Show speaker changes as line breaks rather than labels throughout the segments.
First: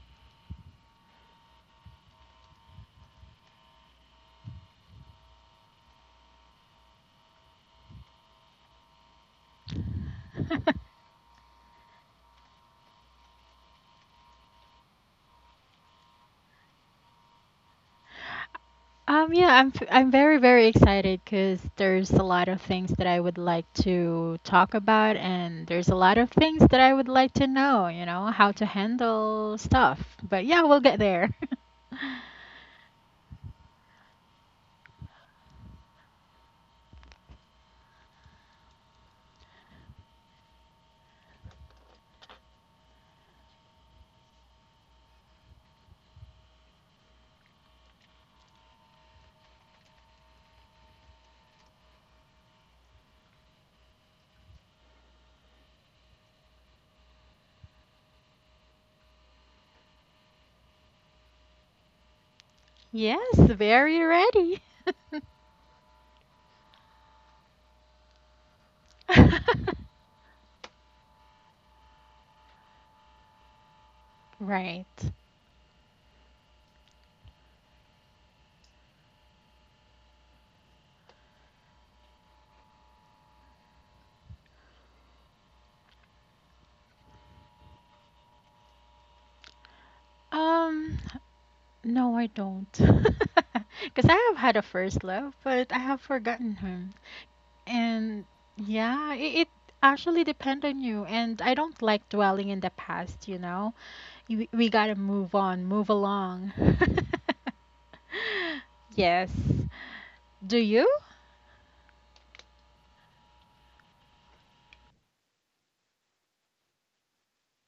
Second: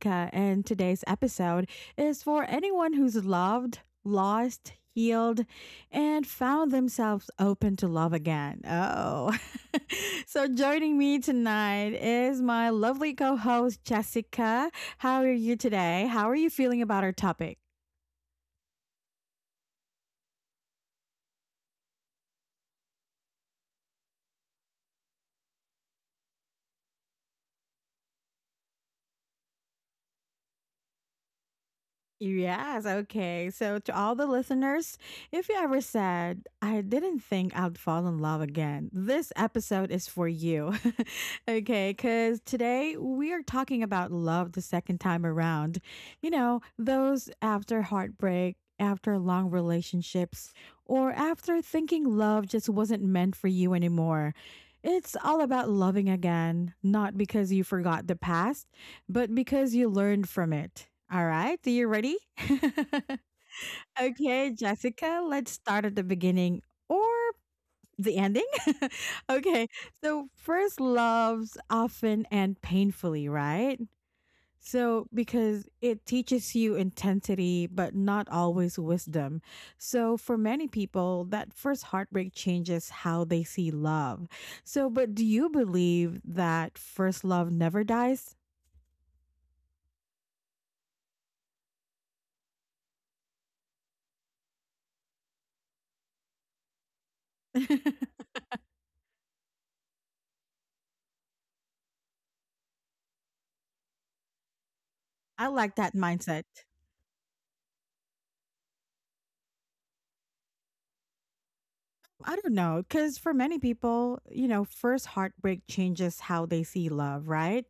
Nika, and today's episode is for anyone who's loved, lost, healed, and found themselves open to love again. Oh, so joining me tonight is my lovely co host, Jessica. How are you today? How are you feeling about our topic?
Yeah, I'm very excited because there's a lot of things that I would like to talk about, and there's a lot of things that I would like to know. You know how to handle stuff, but yeah, we'll get there.
Yes, okay. So, to all the listeners, if you ever said, "I didn't think I'd fall in love again," this episode is for you. Okay, because today we are talking about love the second time around. You know, those after heartbreak, after long relationships, or after thinking love just wasn't meant for you anymore. It's all about loving again, not because you forgot the past, but because you learned from it. All right, are you ready?
Yes, very
Okay,
ready.
Jessica, let's start at the beginning, or the ending. Okay, so first loves often and painfully, right? So,
Right.
because it teaches you intensity, but not always wisdom. So, for many people, that first heartbreak changes how they see love. So, but do you believe that first love never dies?
Um, no, I don't, because I have had a first love, but I have forgotten him, and yeah, it actually depends on you. And I don't like dwelling in the past. You know. We gotta move
I
on,
like
move
that mindset.
along. Yes. Do you?
I don't know, because for many people, you know, first heartbreak changes how they see love, right?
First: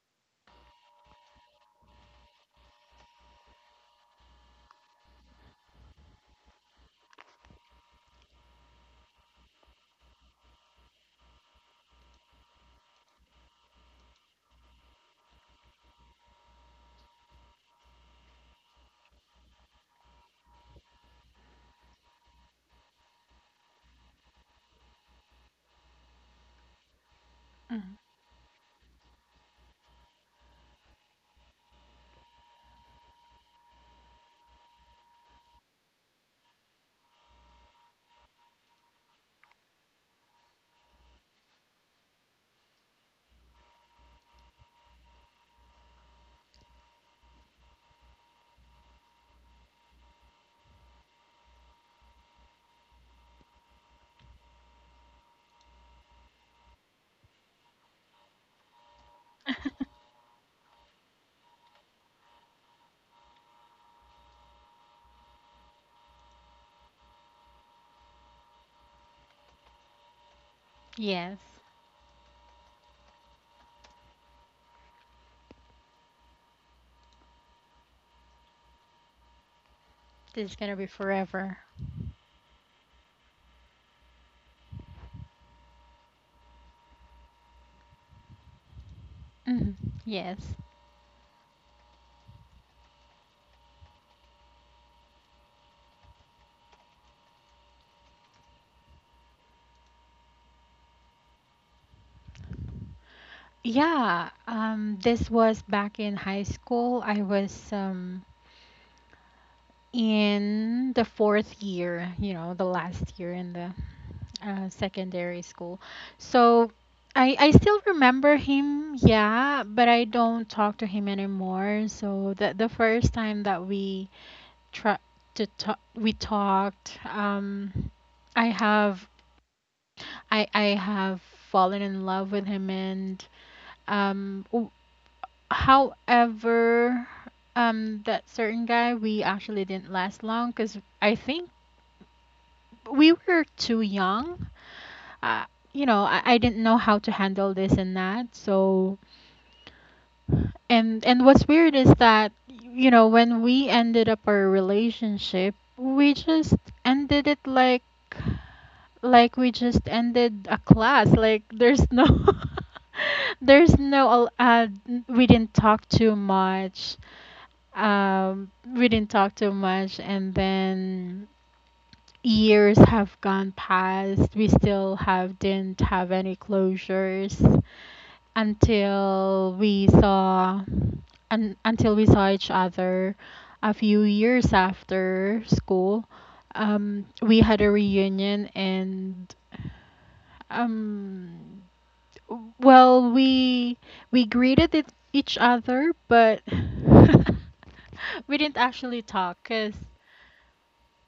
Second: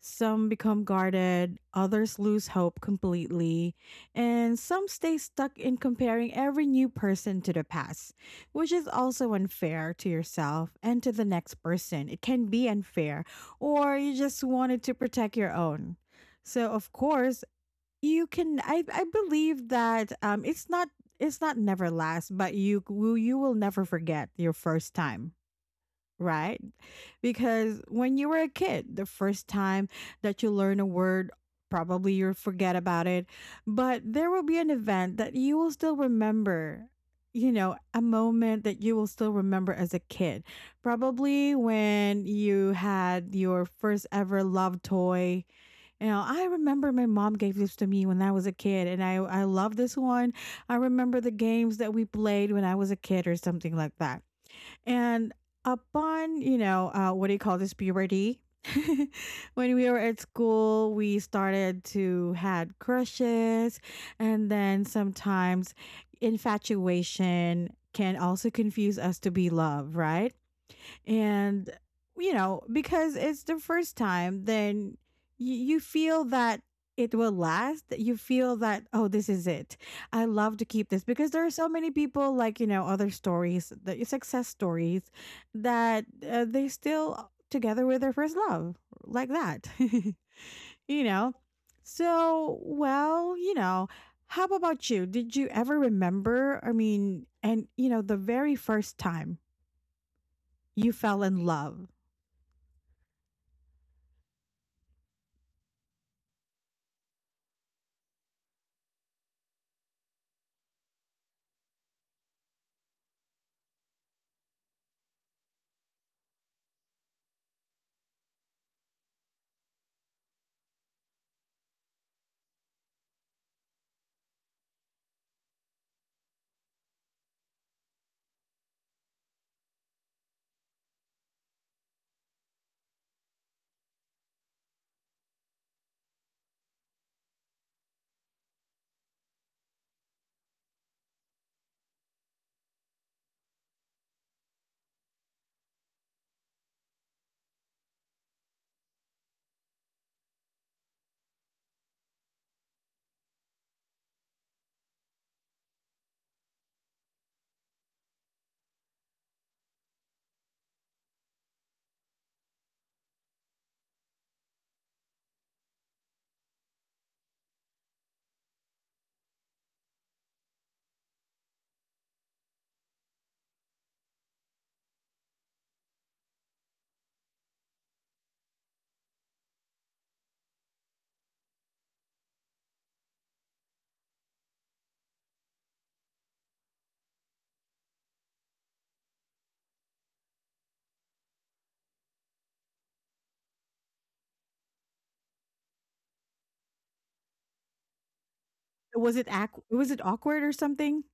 Some become guarded, others lose hope completely, and some stay stuck in comparing every new person to the past, which is also unfair to yourself and to the next person. It can be unfair, or you just wanted to protect your own. So, of course, you can, I believe that it's not never last, but you will never forget your first time, right? Because
Mm.
when you were a kid, the first time that you learn a word, probably you'll forget about it, but there will be an event that you will still remember, you know, a moment that you will still remember as a kid, probably when you had your first ever love toy. You know, I remember my mom gave this to me when I was a kid, and I love this one. I remember the games that we played when I was a kid, or something like that. And upon, you know, what do you call this, puberty? When we were at school, we started to had crushes, and then sometimes infatuation can also confuse us to be love, right?
Yes.
And you know, because it's the first time, then you feel that it will last. You feel that, oh, this is it. I love
This
to
is
keep
gonna be
this, because there are so
forever.
many people, like, you know, other stories, the success stories, that they still together with their first love, like that.
Mm. Yes.
You know, so well, you know, how about you? Did you ever remember, I mean, and you know, the very first time you fell in love?
Yeah. This was back in high school. I was in the fourth year. You know, the last year in the secondary school. So. I still remember him, yeah, but I don't talk to him anymore. So the first time that we try to talk, we talked. Um i have i i have fallen in love with him. Um w- However, that certain guy, we actually didn't last long because I think we were too young. uh, you know, I didn't know how to handle this and that, so. And what's weird is that, you know, when we ended up our relationship, we just ended it like we just ended a class, like there's no there's no al- we didn't talk too much. We didn't talk too much, and then years have gone past, we still have didn't have any closures until we saw until we saw each other a few years after school. We had a reunion and um well, we greeted each other, but we didn't actually
Was it
talk
ack
because
was it awkward or something?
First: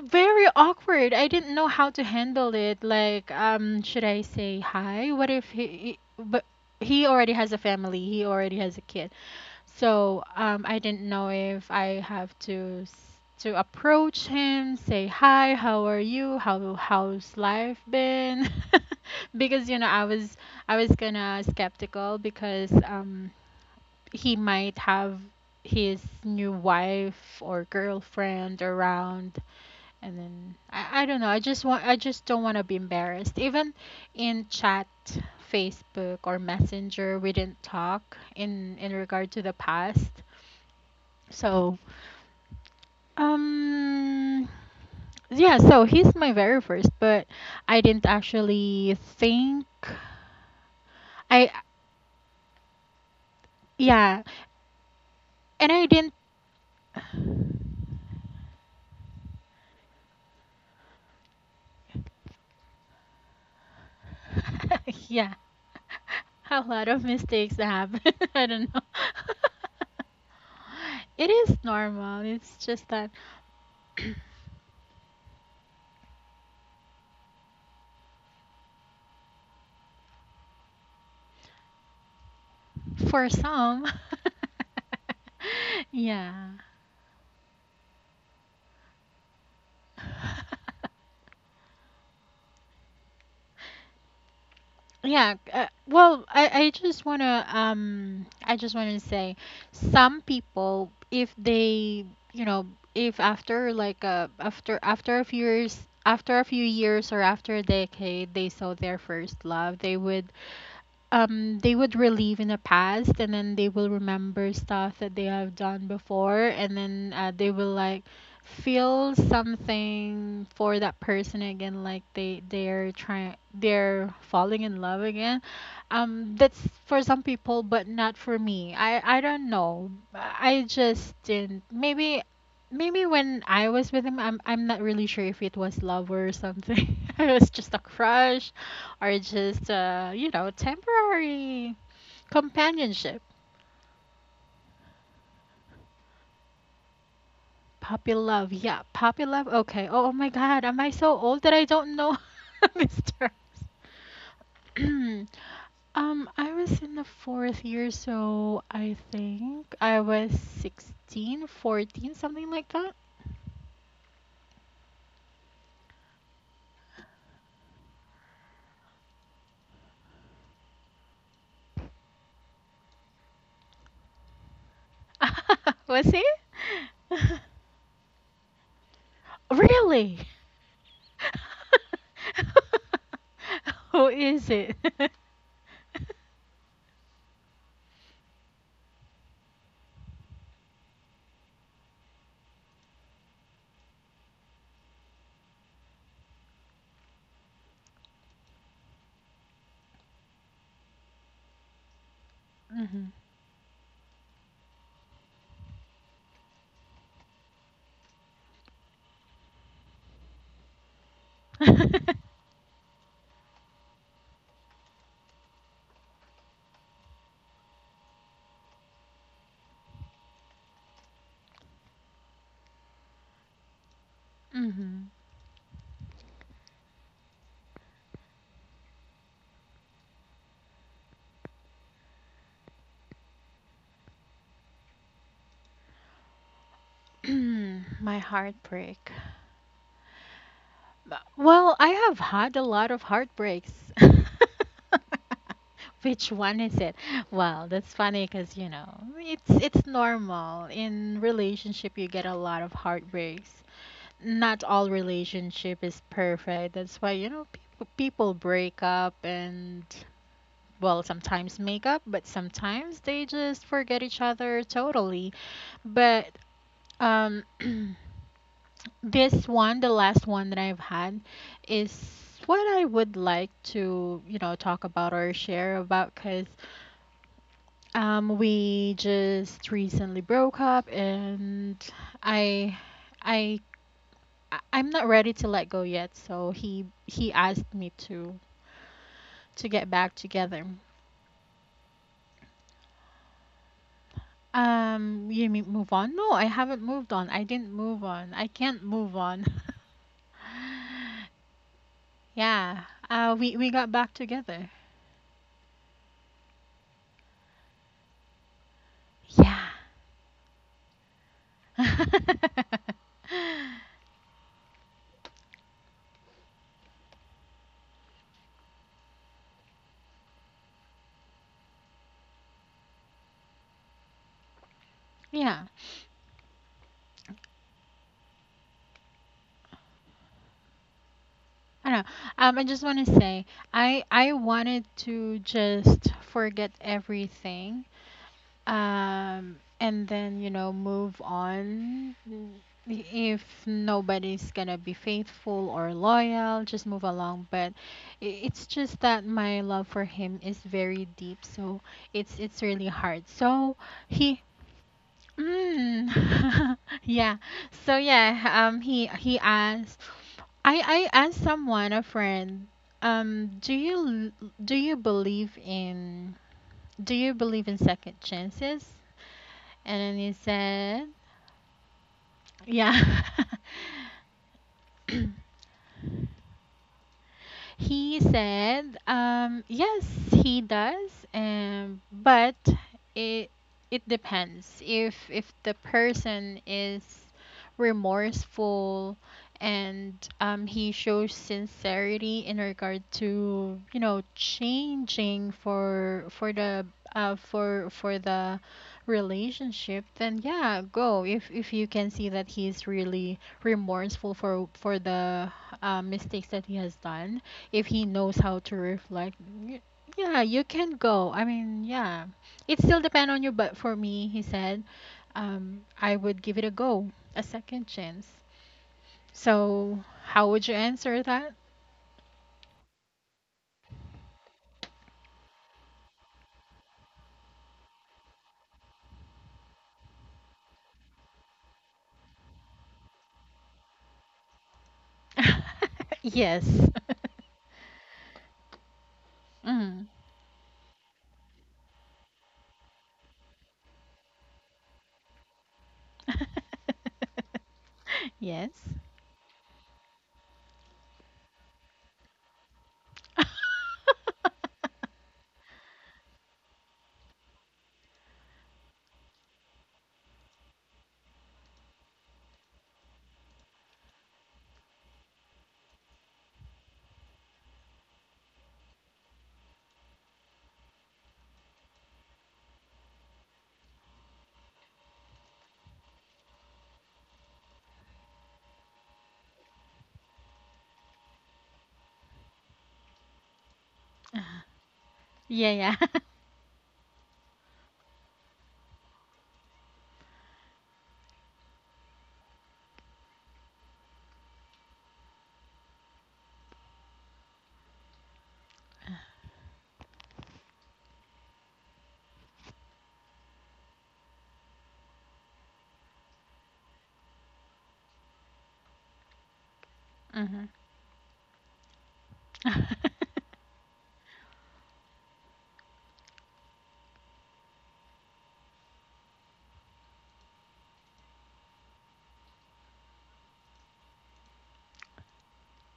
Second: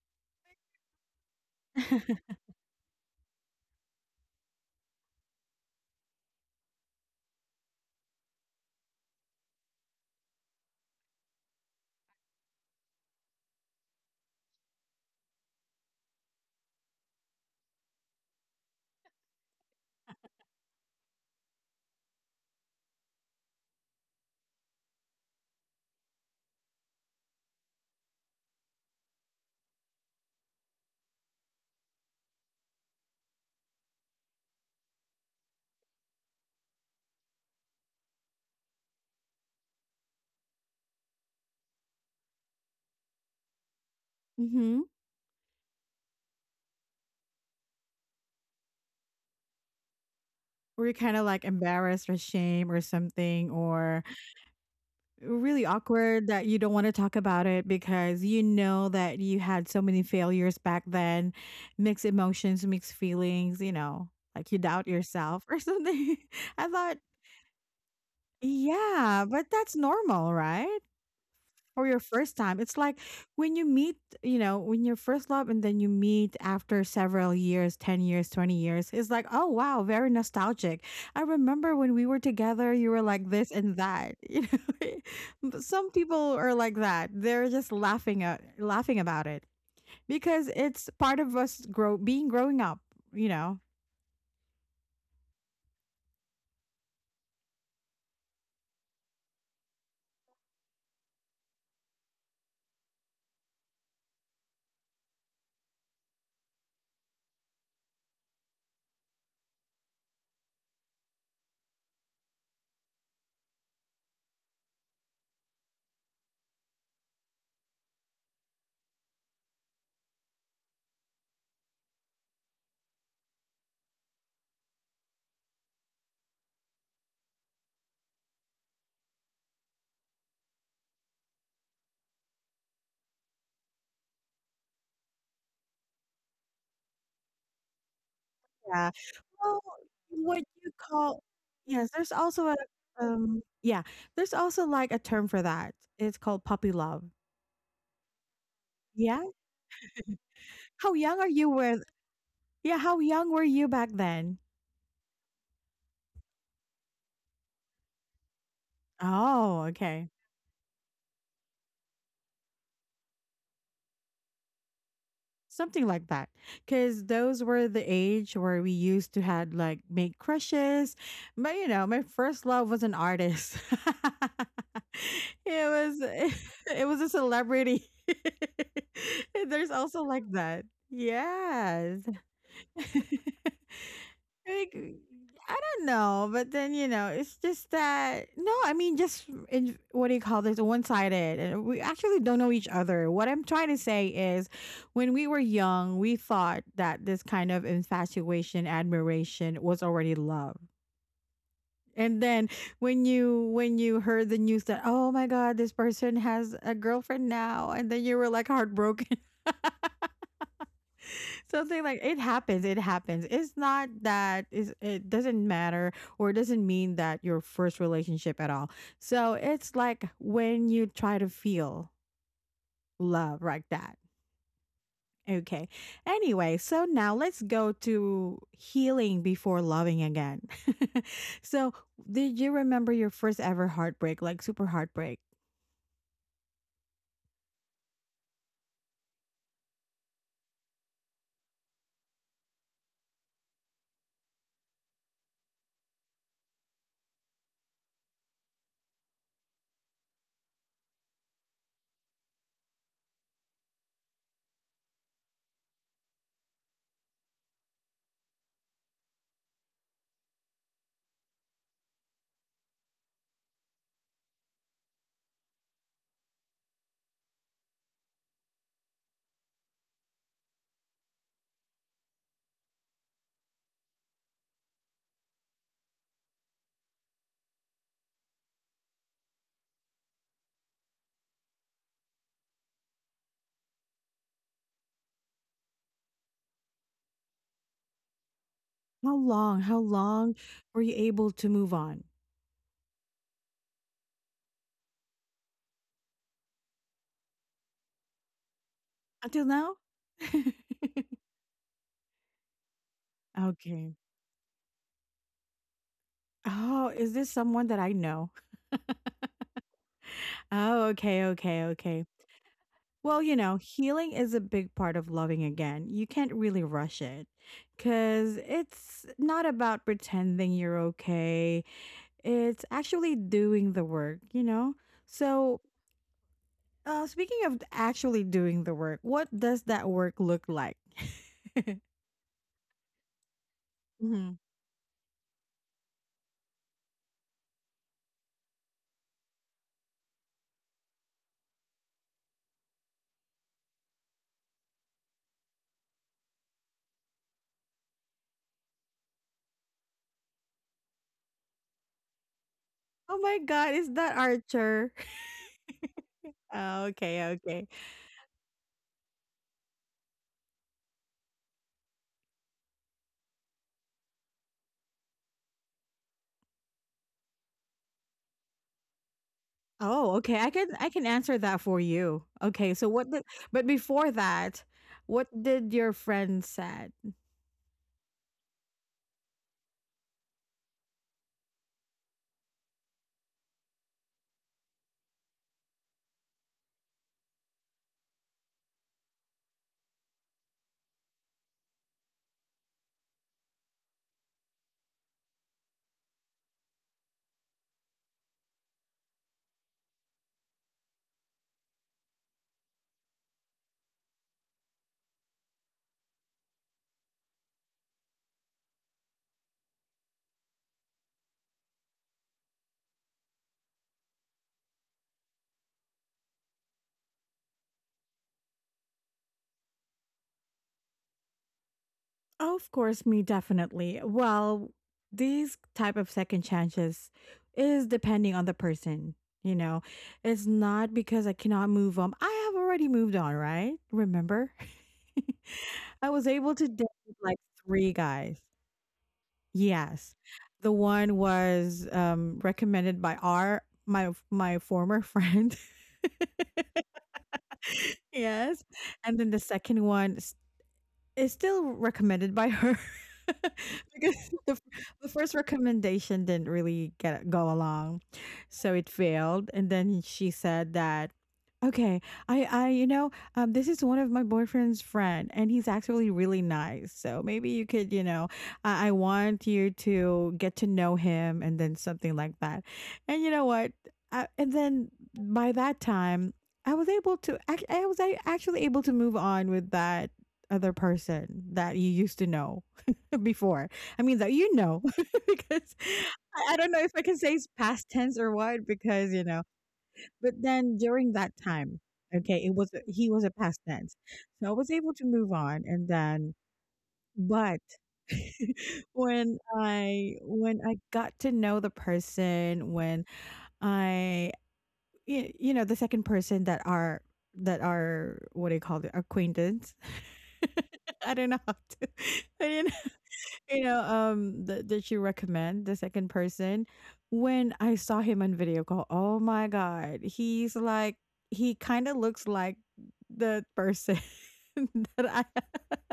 very awkward. I didn't know how to handle it. Like, should I say hi? What if but he already has a family. He already has a kid. So I didn't know if I have to to approach him, say hi, how are you, how how's life been, because you know I was gonna skeptical because he might have his new wife or girlfriend around, and then I don't know. I just don't want to be embarrassed. Even in chat, Facebook or Messenger, we didn't talk in regard to the past, so, um,
Mhm.
yeah, so he's my very first, but I didn't actually think.
Were you kinda,
I,
like, embarrassed or ashamed or something, or
yeah, and
really
I didn't,
awkward that you don't wanna talk about it, because you know that you had so many failures back then, mixed emotions, mixed feelings, you know, like you doubt
yeah,
yourself or something?
a
I
lot of
thought,
mistakes happen. I don't know.
yeah, but that's normal, right?
It is
Or your
normal.
first
It's
time. It's
just
like
that
when you meet, you know, when your first love, and then you meet after several years, 10 years, 20 years. It's like, oh, wow, very nostalgic. I remember when we were together, you were
for
like this and
some,
that. You know, but some people
yeah.
are like that. They're just laughing about it because it's part of us growing up, you know.
Yeah, well, I just wanna say some people, if they, you know, if after like after after a few years, after a few years or after a decade they saw their first love, they would relive in the past and then they will remember stuff that they have done before, and then they will like feel something for that person again, like they're trying, they're falling in love again. That's for some people but not for me. I don't know, I just didn't. Maybe maybe when I was with him, I'm not really sure if it was love or something. It was just a crush,
Yeah.
are
Well,
just, you
what
know,
you call,
temporary
yes, there's also a
companionship.
yeah, there's also like a term for that. It's called puppy love.
Puppy love, yeah, puppy
Yeah?
love. Okay. Oh, oh my God, am I
How
so
young are
old that
you
I
with,
don't know
yeah,
this
how
term?
young were you back then?
I was in the fourth year, so I
Oh,
think I
okay.
was 16, 14, something like that.
Something like that. 'Cause those were the age where we used to had like make crushes. But you know, my first love was an artist. It was
Was he?
it was a celebrity. There's also
Really?
like that. Yes.
Who is
Like,
it?
I don't know, but then you know, it's just that, no, I mean, just in, what do you call this? One sided, and we actually don't know each other. What I'm trying to say is, when we were young, we thought that this kind of infatuation, admiration, was already love. And then when
Hmm.
you heard the news that, oh my god, this person has a girlfriend now, and then you were like heartbroken. Something like it happens, it happens. It's not that, is it doesn't matter, or it doesn't mean that your first relationship at all. So it's like when you try to feel love like that.
Hmm.
Okay. Anyway, so now let's go to healing before loving again. So, did you remember your first ever heartbreak, like super heartbreak?
My heartbreak. Well, I have had a lot of heartbreaks. Which one is it? Well, that's funny because, you know, it's normal in relationship. You get a lot of heartbreaks. Not all relationship is perfect. That's why, you know, people break up, and well, sometimes make up, but sometimes they just forget each other totally. But um, this one, the last one that I've had, is what I would like to, you know, talk about or share about because we just recently broke up, and I, I, I'm not ready to let go yet. So he asked me
How long,
to
how
get back
long
together.
were you able to move on?
You mean move on? No, I haven't moved on. I didn't move on. I can't move
Until
on.
now?
Yeah. We
Okay.
got back together.
Oh, is this someone that I know?
Yeah.
Oh, okay, okay, okay. Well, you know, healing is a big part of loving again. You can't really rush it, because it's not about pretending you're okay. It's actually doing the work, you know? So,
Yeah.
speaking of actually doing the work, what does that work look like?
I know. I just want to say, I
Mhm.
wanted to just forget everything. And then, you know, move on. If nobody's gonna be faithful or loyal, just move along. But it's just that my love for him is very deep, so it's really
Oh
hard.
my
So
God, is that
he.
Archer?
Mm.
Oh, okay,
Yeah.
okay.
So yeah, he asked I asked someone, a friend, do you do you believe in, do you believe in second chances? And then
Oh,
he
okay. I can I
said,
can answer that for you. Okay, so what
yeah.
did but before that, what did your friend said?
He said, yes, he does, but it it depends. If the person is remorseful and he shows sincerity in regard to, you know, changing for the relationship, then yeah, go. If you can see that he's really remorseful for the mistakes that he has done, if he knows how to reflect, y- yeah, you can go. I mean, yeah, it still depend on you, but for me, he said, I would give it a go, a second chance. So how would you answer that?
Oh, of course, me definitely. Well, these type of second chances is depending on the person, you know. It's not because I cannot move on. I have already moved on, right? Remember? I was able
Yes.
to date like three guys.
Mm.
Yes. The one was recommended by our my my former friend. Yes.
Yes.
And then the second one, it's still recommended by her, because the first recommendation didn't really get go along, so it failed. And then she said that, "Okay, I this is one of my boyfriend's friend, and he's actually really nice. So maybe you could, I want you to get to know him, and then something like that. And you know what? And then by that time." I was able to, actually able to move on with that other person that you used to know before. I mean, that you know,
Yeah,
because
yeah.
I don't know if I can say it's past tense or what, because, you know, but then during that time, okay, he was a past tense. So I was able to move on. And then, but when I got to know the person, I, you know, the second person that are, what do you call it, acquaintance.
Mhm.
I don't know how to. I don't. You know, that you recommend the second person. When I saw him on video call, oh my god, he's like, he kind of looks like the person that I.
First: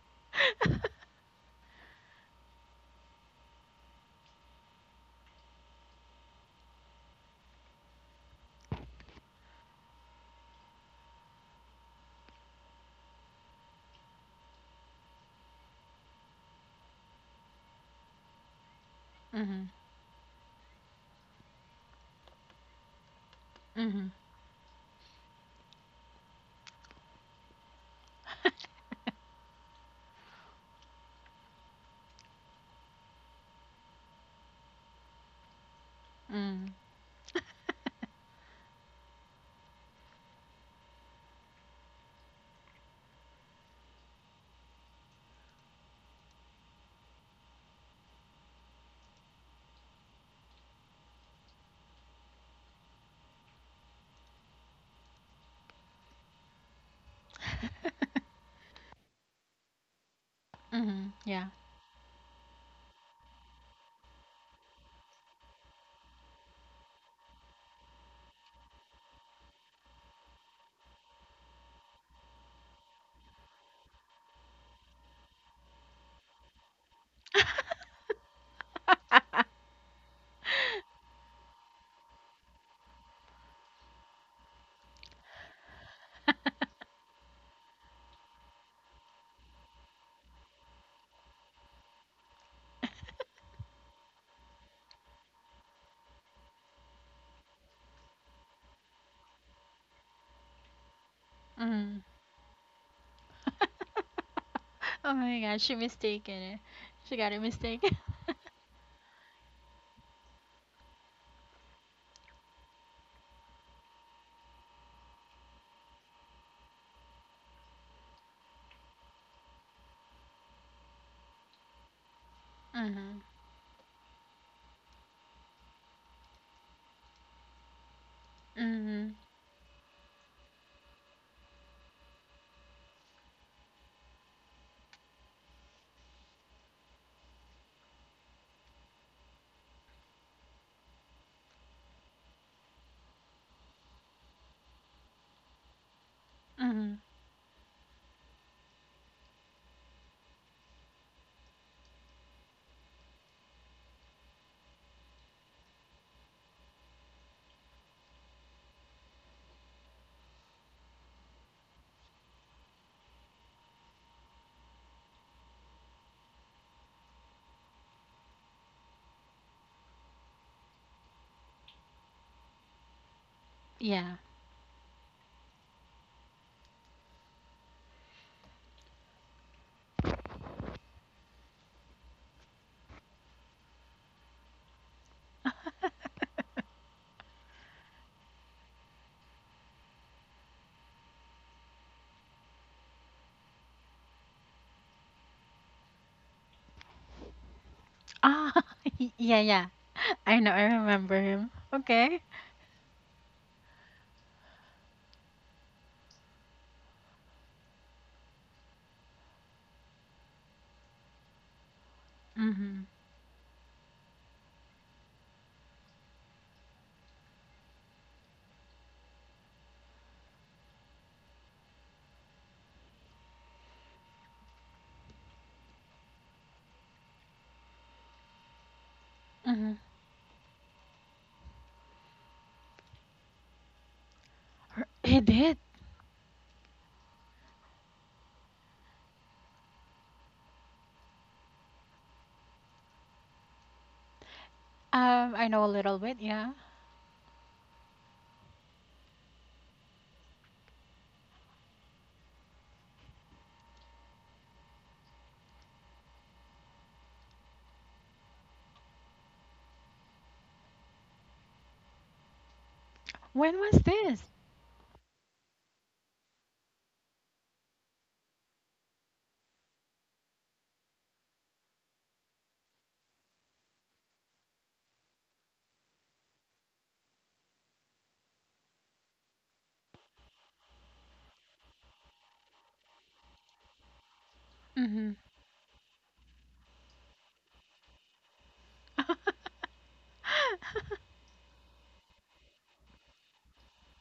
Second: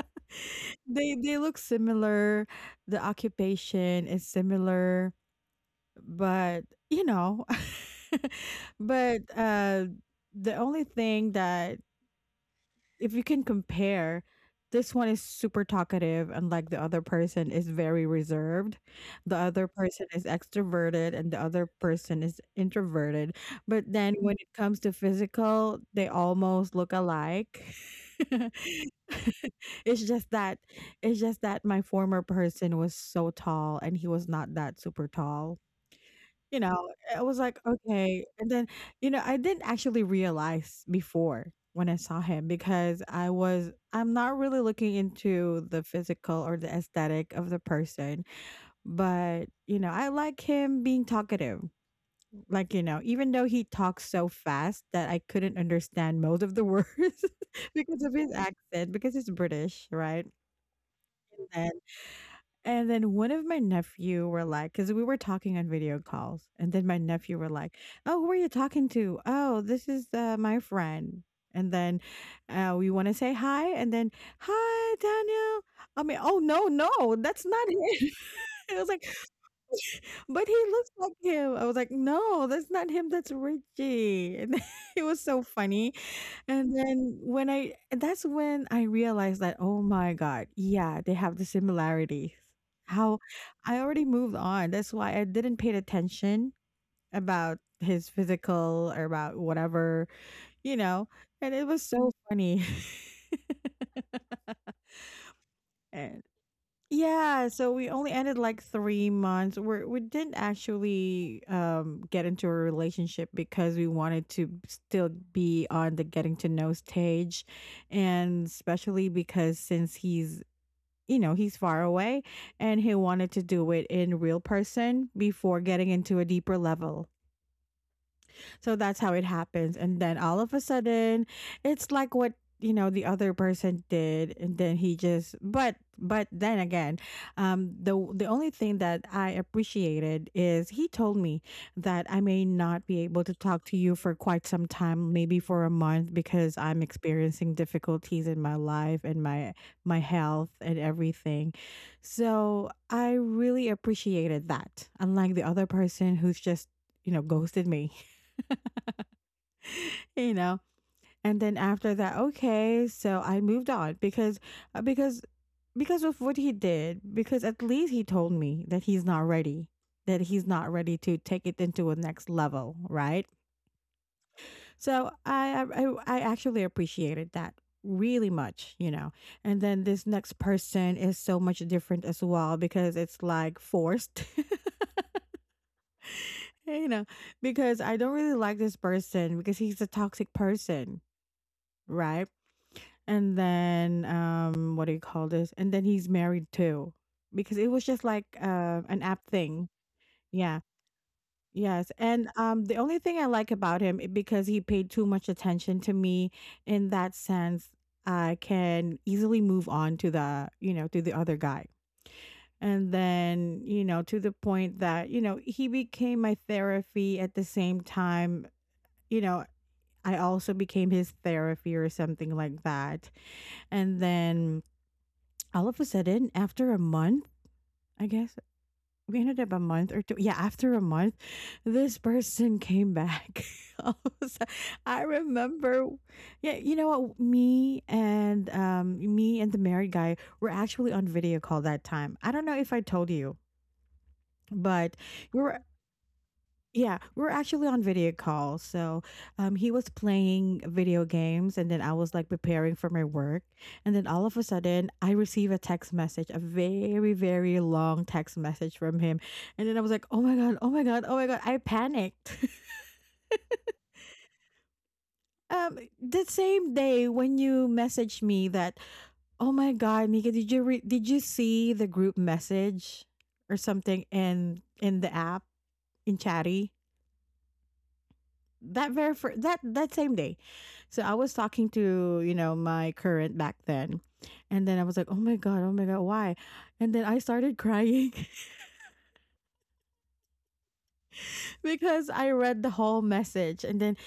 They look similar. The occupation is similar, but you know, but the only thing that, if you can compare, this one is super talkative, and like, the other person is very reserved. The other
Mhm.
person is extroverted, and the other person is introverted. But
Mhm.
then when it comes to physical, they almost look alike. it's just that it's just that my former person was so tall, and he was not that super tall, you
Mhm.
know. I was like, "Okay," and then, you know, I didn't actually realize before when I saw him, because I'm not really looking into the physical or the aesthetic of the person, but, you know, I like him being talkative. Like, you know, even though he talks so fast that I couldn't understand most of the words because of his accent, because he's British, right?
Mhm. Yeah.
And then one of my nephew were like, because we were talking on video calls, and then my nephew were like, "Oh, who are you talking to? Oh, this is my friend." And then we want to say hi, and then hi, Daniel. I mean, oh no, no, that's not him. It was like, but he looks like him. I was like, no, that's not him. That's Richie. And it was so funny, and then when I that's when I realized that, oh my God, yeah, they have the similarities. How I already moved on. That's why I didn't pay attention about his physical or about whatever, you know. And it was
Mhm.
so funny.
Oh my god, she mistaken it. She got it
Yeah, so we
mistaken.
only ended like 3 months. We did not actually get into a relationship because we wanted to still be on the getting to know stage, and especially because since he's far away, and he
Mhm.
wanted to do it in real person before getting into a deeper level. So that's
Mhm.
how it happens. And then all of a sudden, it's like what the other person did, and then he just, but then again, the only thing that I appreciated is he told me that I may not be able to talk to you for quite some time, maybe for a month, because I'm
Mhm.
experiencing difficulties in my life and my health and everything. So I really appreciated that, unlike the other person who's just, ghosted me. you know and then after that, okay, so I moved on because uh, because because of what he did. Because at least he told me that he's not ready, to take it into a next level, right?
Yeah.
So I actually appreciated that really much. And then this next person is so much different as well, because it's like forced. you know because I don't really like this person, because he's a toxic person, right? And then, what do you call this? And then he's married too, because it was just like
Ah,
an app
yeah, yeah.
thing.
I know.
Yeah.
I remember him.
Yes.
Okay.
And the only thing I like about him, because he paid too much attention to me. In that sense, I can easily move on to the other guy.
Mhm.
And then, to the point that, he became my therapy at the same time, you know, I also became his therapy or something like that. And then all of a sudden, after a month, I guess we ended up a
Mhm.
month or two. Yeah, after a month, this person came back. All of a sudden, I
He did.
remember. Yeah, you know what? Me and the married guy were actually on video call that time. I don't know if I told you, but we
I
were
know a little bit. Yeah.
yeah, we're actually on video call. So, he was playing video games, and then I was like preparing for my work. And then all of a sudden, I receive a text message, a very, very long text message from him. And then I was like, "Oh my God, oh my God, oh my God." I panicked.
When was this?
The same day when you messaged me that, oh my God, Nika, did you see the group message or something in, the app, in Chatty? That very fir- that that same day. So I was talking to, you know, my current back then. And then I was like,
Mhm.
oh my god, why?" And then I started crying. Because I read the whole message. And then,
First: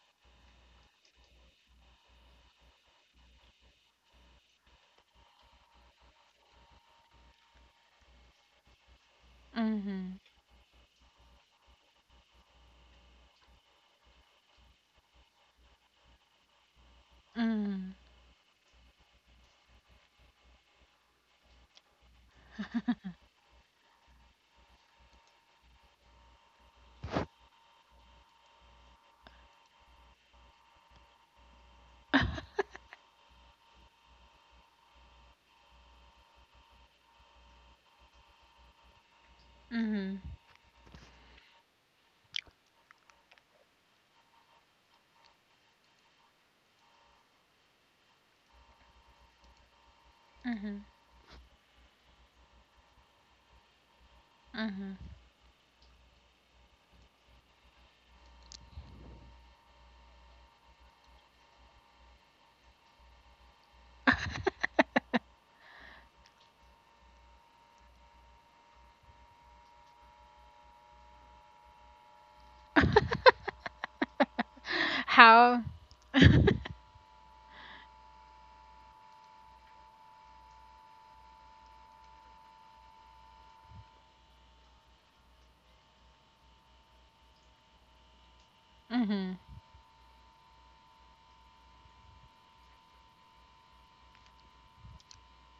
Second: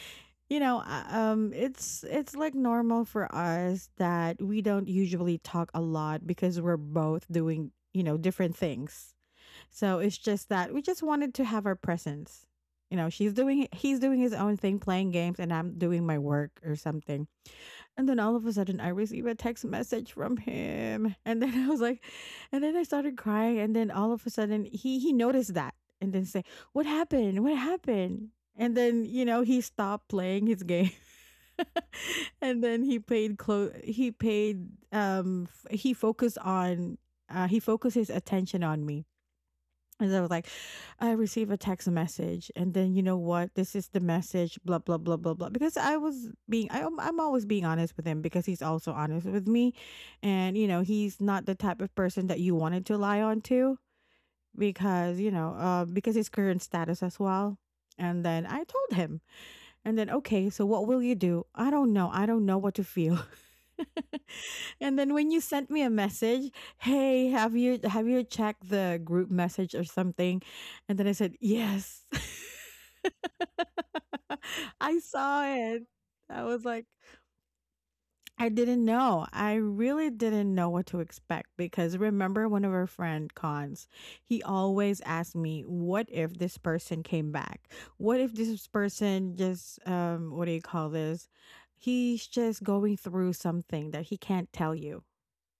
it's like normal for us that we don't usually talk a lot, because we're both doing, different things. So
Mhm.
it's just that we just wanted to have our presence. You know, she's doing he's doing his own thing playing games, and I'm doing my work or something.
Mhm.
And then all of a sudden, I receive a text message from him, and then I was like, and then I started crying, and then all of a sudden, he noticed that, and then say, "What happened? What happened?" And then, you know, he stopped playing his game. And then he paid close. He paid he focused on, he focused his attention on me, and they
Mhm.
were like, I received a text message, and then, you know what? This is the message, blah, blah, blah, blah, blah. Because I was being, I, I'm always being honest with him, because he's also honest with me. And, you know,
Mhm.
he's not the type of person that you wanted to lie on to,
Mhm.
because, you know, because his current status as well. And then I told him. And then, okay, so what will you do? I don't know. I don't know what to feel. And then when you sent me a message, hey, have you checked the group message or something? And then I said, yes. I saw
How?
it. I was like, I didn't know. I really didn't know what to expect, because remember one of our friend cons, he always asked me, "What if this person came back? What if this person
Mhm.
just what do you call this? He's just going through something that he can't tell you,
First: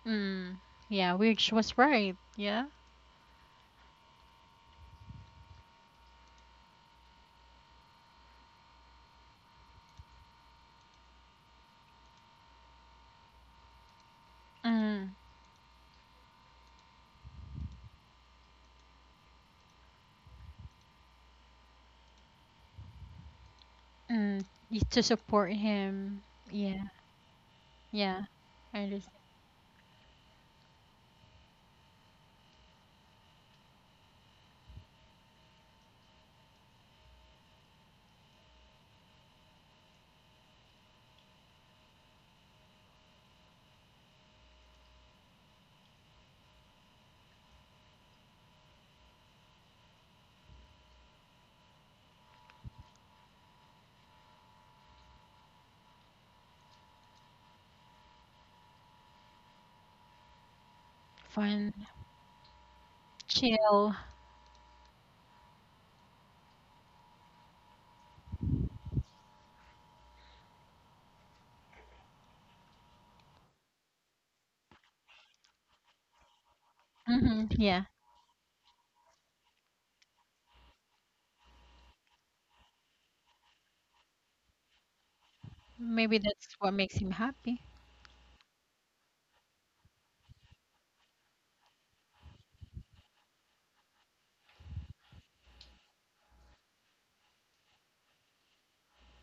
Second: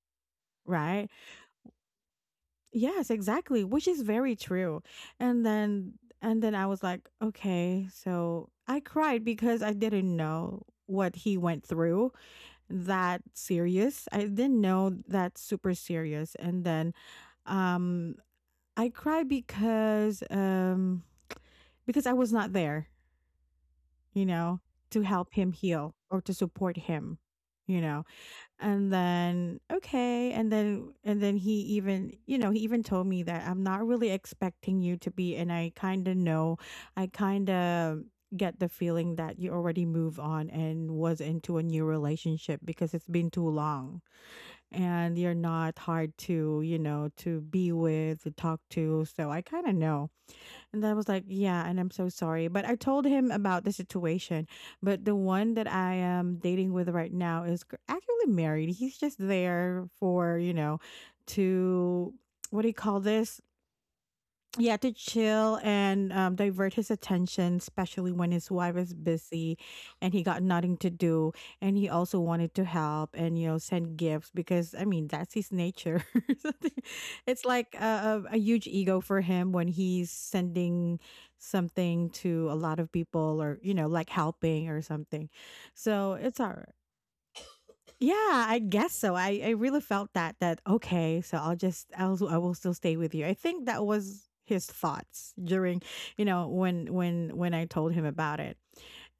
Mm,
right?"
yeah, which was right. Yeah.
Yes, exactly, which is very true. And then I was like, "Okay, so I cried because I didn't know what he went through, that serious. I didn't know
Mm.
that's super serious." And then um I cry because I was not there, you
Mm,
know,
to
to help
support
him heal or
him.
to support
Yeah,
him, you know.
yeah. I
And
just
then okay, and then he even, you know, he even told me that I'm not really expecting you to be, and I kind of know. I kind of get the feeling that you already moved on and was into a new relationship, because it's been too long, and you're not hard to, you know, to be with, to talk to. So I kind of know. And then I was like, yeah, and I'm so sorry. But I told him about the situation. But the one that I am dating with right now is actually married. He's just there for, you know,
Fun,
to, what do you call this?
chill.
Yeah, to chill and divert his attention, especially when his wife is busy and he got nothing to do. And he also wanted to help and, you know, send gifts because, I mean, that's his nature. Something, it's
Hmm,
like
yeah.
a huge ego for him when he's sending something to a lot of people, or, you know, like helping or something.
Maybe
So it's all
that's what
right.
makes him happy.
Yeah, I guess so. I really felt that okay, so I'll just, I will still stay with you. I think that was his thoughts during, when I told him about it.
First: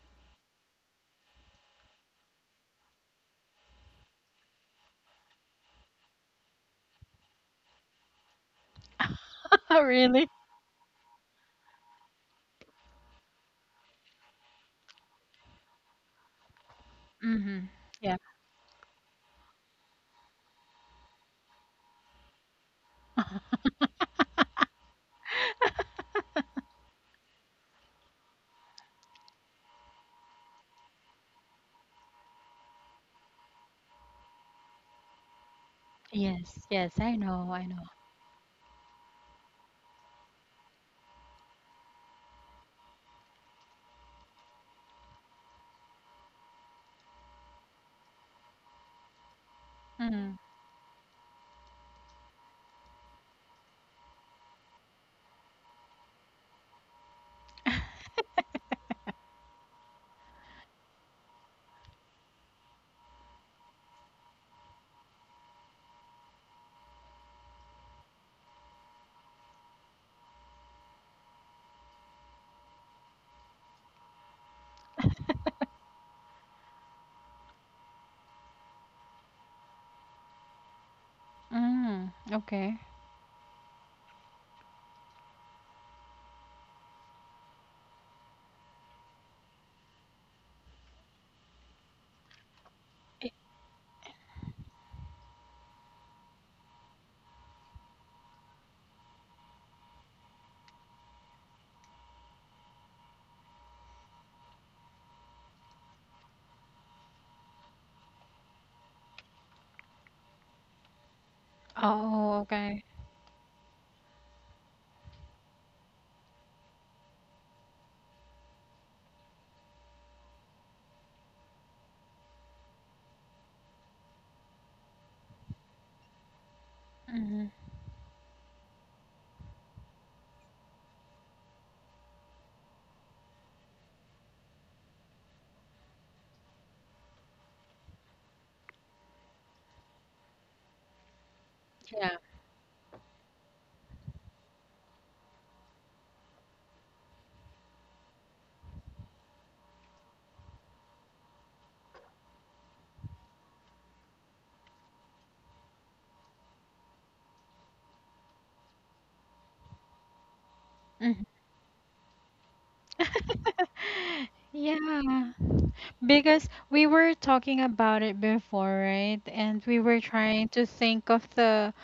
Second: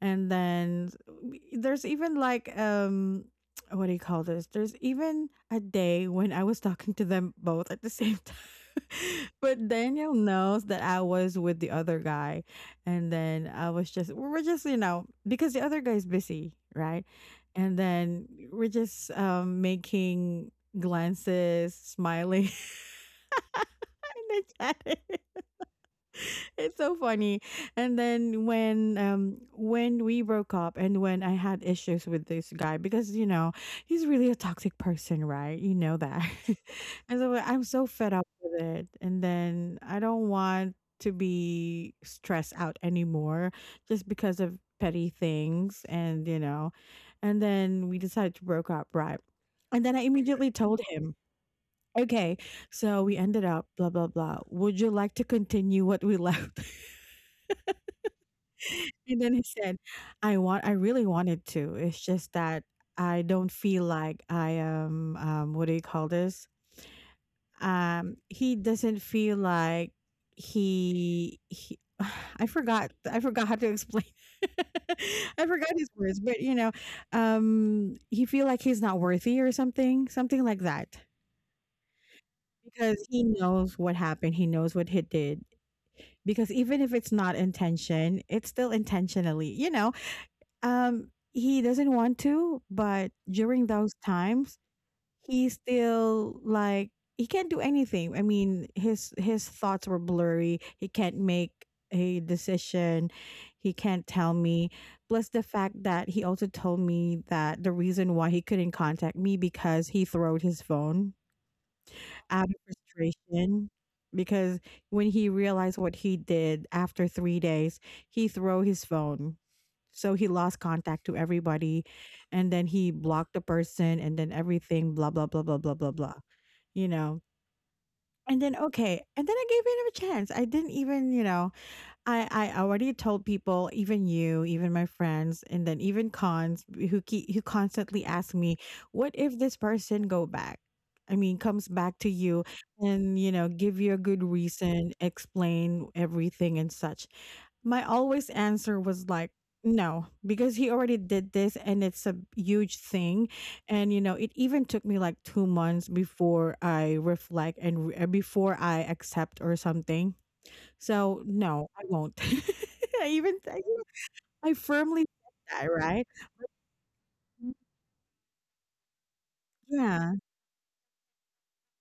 And then there's even like what do you call this? There's even a day when I was talking to them both at the same time. But
Oh,
Daniel
really?
knows that I was with the other guy. And then I was just, we were just, you know, because the other guy's busy, right?
Mm-hmm.
And
Yeah.
then we're just making glances, smiling, in the chat. It's so funny. And then when we broke up and when I had issues with this guy, because you know, he's really a toxic person, right? You know that.
Yes, yes. I
And so
know.
I'm
I know.
so fed up with it. And then I don't want to be stressed out anymore just because of petty things, and you know. And then we decided to broke up, right? And then I
Mm.
immediately told him, okay, so we ended up blah blah blah. Would you like to continue what we left? And then he said, "I want. I really wanted to. It's just that I don't feel like I am. What do you call this? He doesn't feel like he. I forgot. I forgot how to explain. I forgot his words, but you know, he feel like he's not worthy or something, something like that,
Mm, okay.
because he knows what happened. He knows what he did. Because even if it's not intention, it's still intentionally, you know. He doesn't want to, but
I-
during those times, he still like, he can't do anything. I mean, his thoughts were blurry. He can't make a decision. He can't tell me. Plus the fact that he also told me that the reason why he couldn't contact me, because he throwed his phone
Oh,
out of
okay.
frustration, because when he realized what he did after 3 days, he threw his phone. So he lost contact to everybody, and then he blocked the person, and then everything, blah, blah, blah, blah, blah, blah, blah, you know?
Mm-hmm.
And then, okay, and then I gave him a chance. I didn't even, you know, I already told people, even you, even my friends, and then even cons, who constantly ask me, "What if this person go back? I mean, comes back
Yeah.
to you, and you know, give you a good reason, explain everything and such." My always answer was like, "No," because he already did this, and it's a huge thing. And you know, it even took me like 2 months before I reflect and before I accept or something. So, no, I won't. I even
Mm.
I even I firmly
Yeah.
said that, right?
Because we were talking about it before, right? And we were
Yeah.
trying to think of the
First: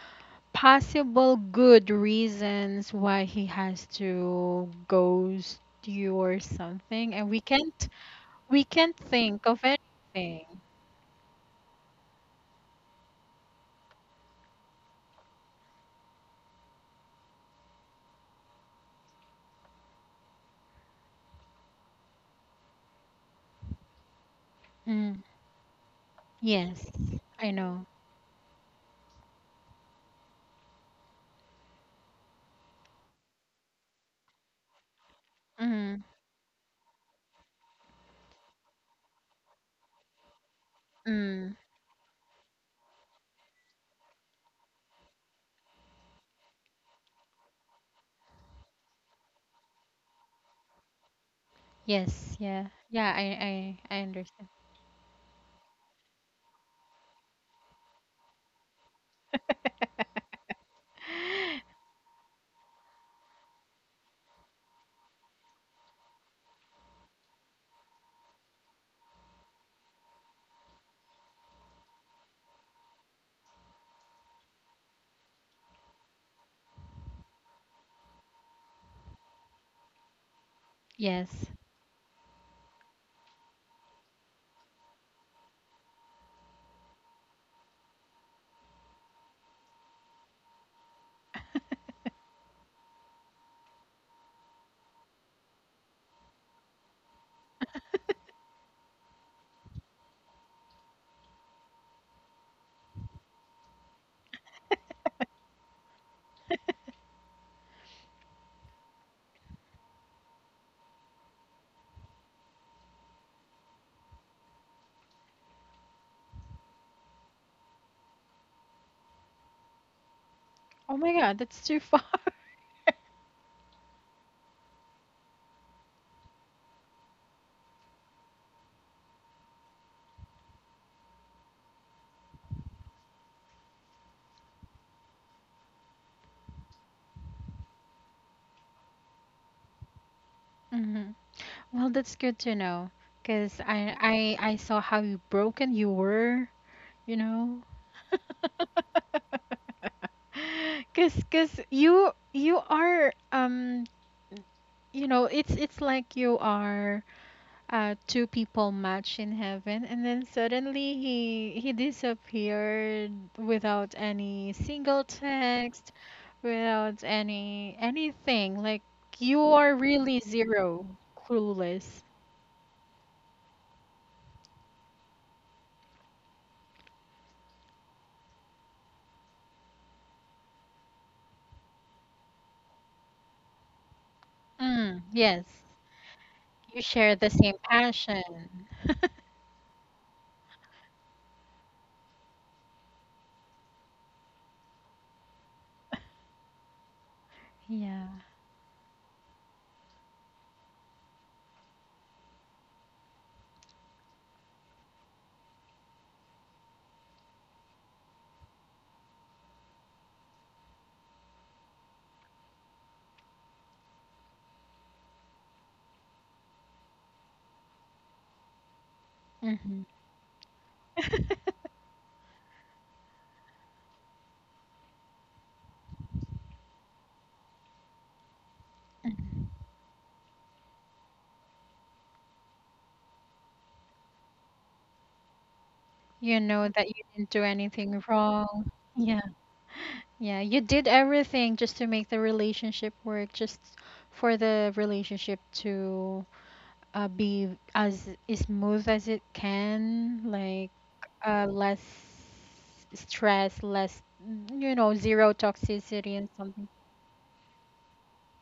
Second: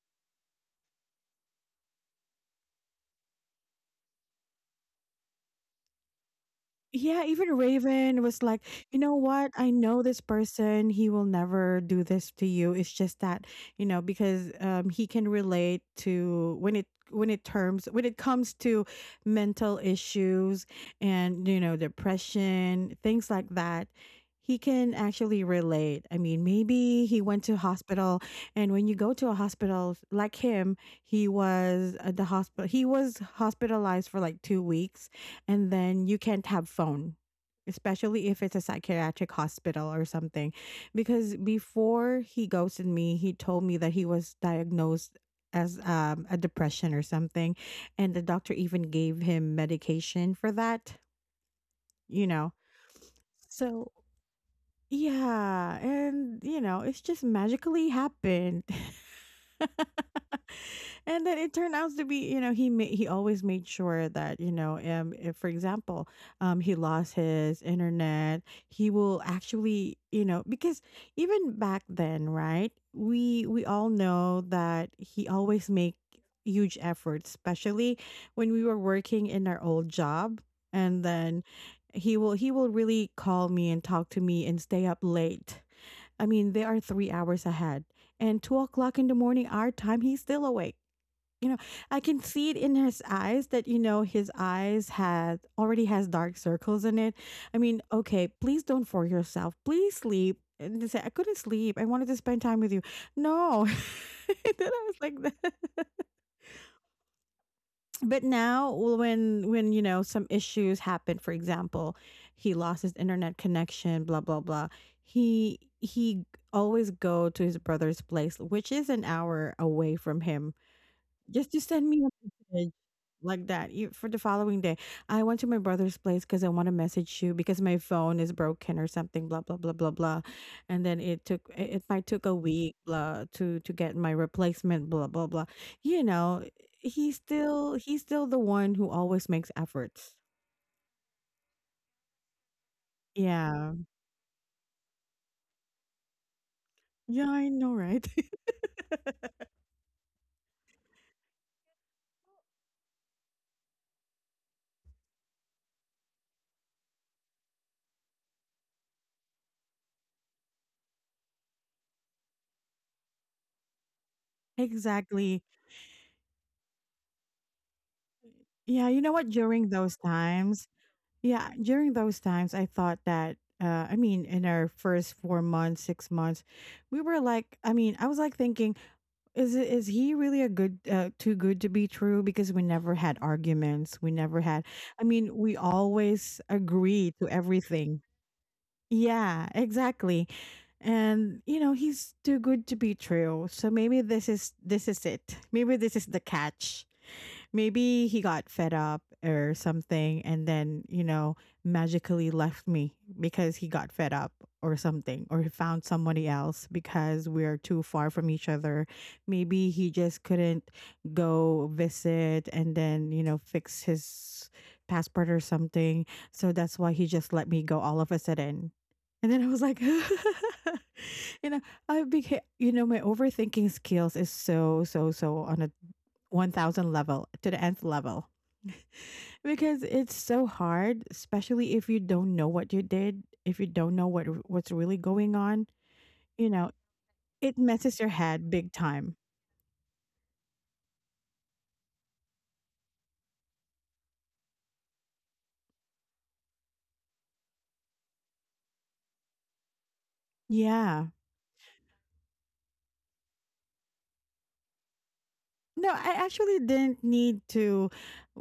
possible good reasons why he has to ghost you or something,
Yeah,
and
even Raven was like,
we can't
you know
think
what?
of
I know this
anything.
person. He will never do this to you. It's just that, you know, because he can relate to when it terms when it comes to mental issues and, you know, depression, things like that. He can
Mm,
actually relate. I mean,
yes,
maybe he went
I
to
know.
hospital, and when you go to a hospital like him, he was at the hospital. He was hospitalized for like 2 weeks, and
Mm,
then you can't have phone, especially if it's a psychiatric hospital or something, because
mm,
before he ghosted me he told me that he was diagnosed as a depression or something, and the doctor even gave him medication for that, you
yes,
know.
yeah, yeah. I
So
I I understand.
yeah, and you know, it's just magically happened. And then it turned out to be, you know, he always made sure that, you know, if for example, he lost his internet, he will actually, you know, because even back then, right? We all know that he always make huge efforts, especially when we were working in our old job, and then
Yes.
he will really call me and talk to me and stay up late. I mean, they are 3 hours ahead, and 2 o'clock in the morning our time he's still awake, you know. I can see it in his eyes that, you know, his eyes had already has dark circles in it. I mean, okay, please don't force yourself, please sleep. And they say, I couldn't sleep, I wanted to spend time with you. No. And then I was like, that. But now, well, when you know some issues happen, for example he lost his internet connection, blah blah blah, he always go to his brother's place which is an hour away from him.
Oh my God,
Just to
that's too
send
far.
me a message, like that, you, for the following day. I went to my brother's place because I want to message you, because my phone is broken or something. Blah blah blah blah blah, and then it took it, it might took a week, blah, to get my replacement. Blah blah blah. You know, he's still the one who always makes efforts.
Hmm. Well, that's good to know because
Yeah,
I saw how you broken you were, you
yeah, I
know.
know, right?
Cause you are you know it's like you are two people match in heaven, and then suddenly he disappeared without any single
Exactly.
text, without any anything like
Yeah, you know what?
you
During
are
those
really
times,
zero
yeah, during
clueless.
those times, I thought that, I mean, in our first 4 months, 6 months, we were like, I mean, I was like thinking, is it, is he really a good, too good to be true? Because we never had arguments. We never had,
Mm,
I mean,
yes.
we always
You
agree
share
to
the same
everything.
passion.
Yeah, exactly. And you know, he's too good to be true. So maybe this is it. Maybe this is the catch.
Yeah.
Maybe he got fed up or something, and then, you know, magically left me because he got fed up or something, or he found somebody else because we're too far from each other. Maybe he just couldn't go visit and then, you know, fix his passport or something. So that's why he just let me go all of a sudden. And then I was like,
Hmm.
you know, I became, you know, my overthinking skills is so, so, so on a 1,000 level to the nth level, because it's so hard, especially if you don't know what you did, if you don't know what's really going on,
You
you
know
know.
that you didn't do
It messes
anything
your head
wrong.
big time.
Yeah. Yeah. You did everything just to make the relationship work, just for the relationship to be as smooth as it can, like
Yeah.
less stress, less, you know, zero
No, I
toxicity and
actually
something.
didn't need to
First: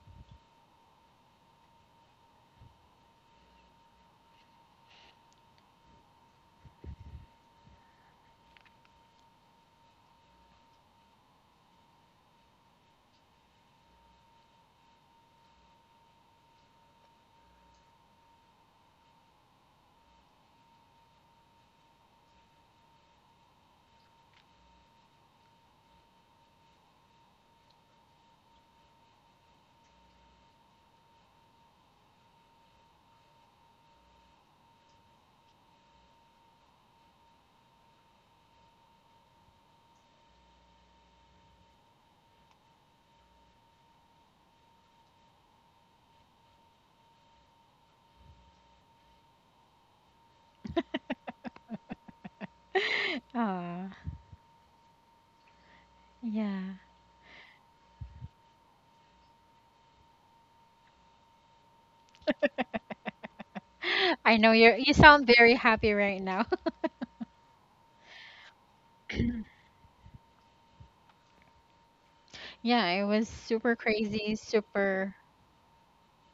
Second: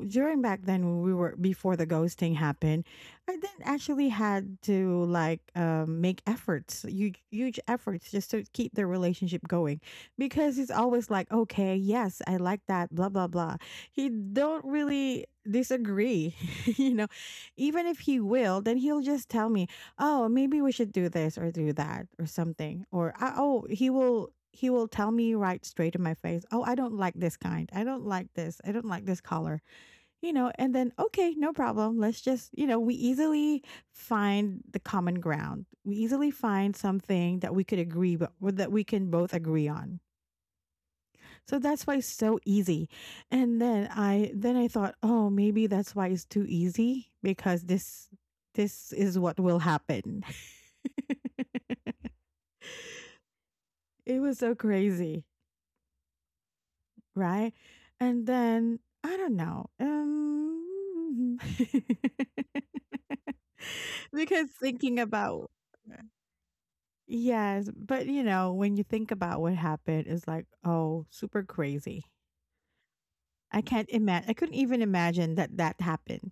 during back then when we were before the ghosting happened. I didn't actually had to like make efforts, huge efforts just to keep the relationship going. Because he's always like, okay, yes, I like that, blah blah blah. He don't really disagree, you know. Even if he will, then he'll just tell me, oh maybe we should do this or do that or something, or I, oh he will tell me right straight in my face, oh I don't like this kind, I don't like this, I don't like this color, you know. And then okay, no problem, let's just, you know, we easily find the common ground, we easily find something that we could agree, but that we can both agree on. So that's why it's so easy. And then I thought, oh maybe that's why it's too easy, because this is what will happen.
Ah,
It was so crazy,
yeah.
right? And then I don't know.
I
Because
know you're you
thinking
sound
about,
very happy right now.
yes, but you know, when you think about what happened, it's like, oh, super crazy.
Yeah, it was
I
super
can't imagine.
crazy,
I couldn't even
super,
imagine that that happened.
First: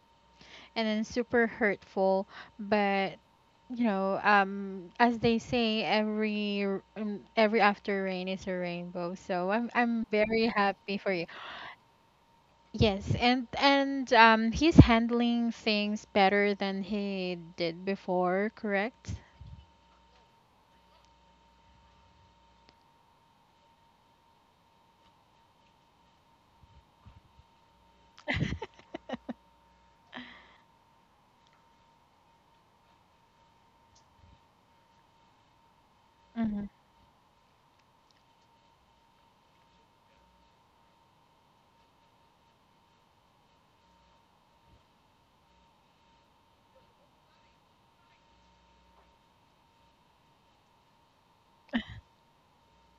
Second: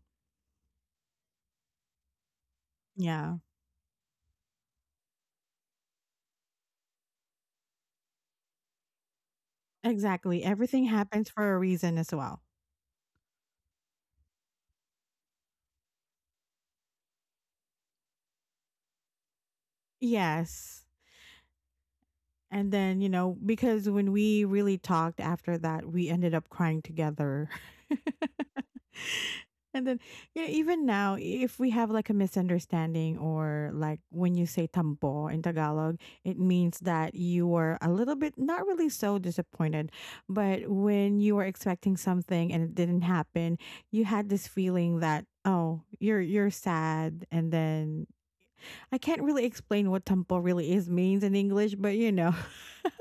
and then super hurtful, but
Yeah,
you know, as they say, every every after rain is a rainbow. So I'm
exactly.
very
Everything
happy for you.
happens for a reason as well.
Yes, and he's handling things better than he did before, correct?
Yes. And then, you know, because when we really talked after that, we ended up crying together. And then, you know, even now, if we have like a misunderstanding, or like when you say tambo in Tagalog, it
Hmm.
means that you were a little bit not really so disappointed, but when you were expecting something and it didn't happen, you had this feeling that, oh, you're sad. And then I can't really explain what tambo really is means in English, but you know.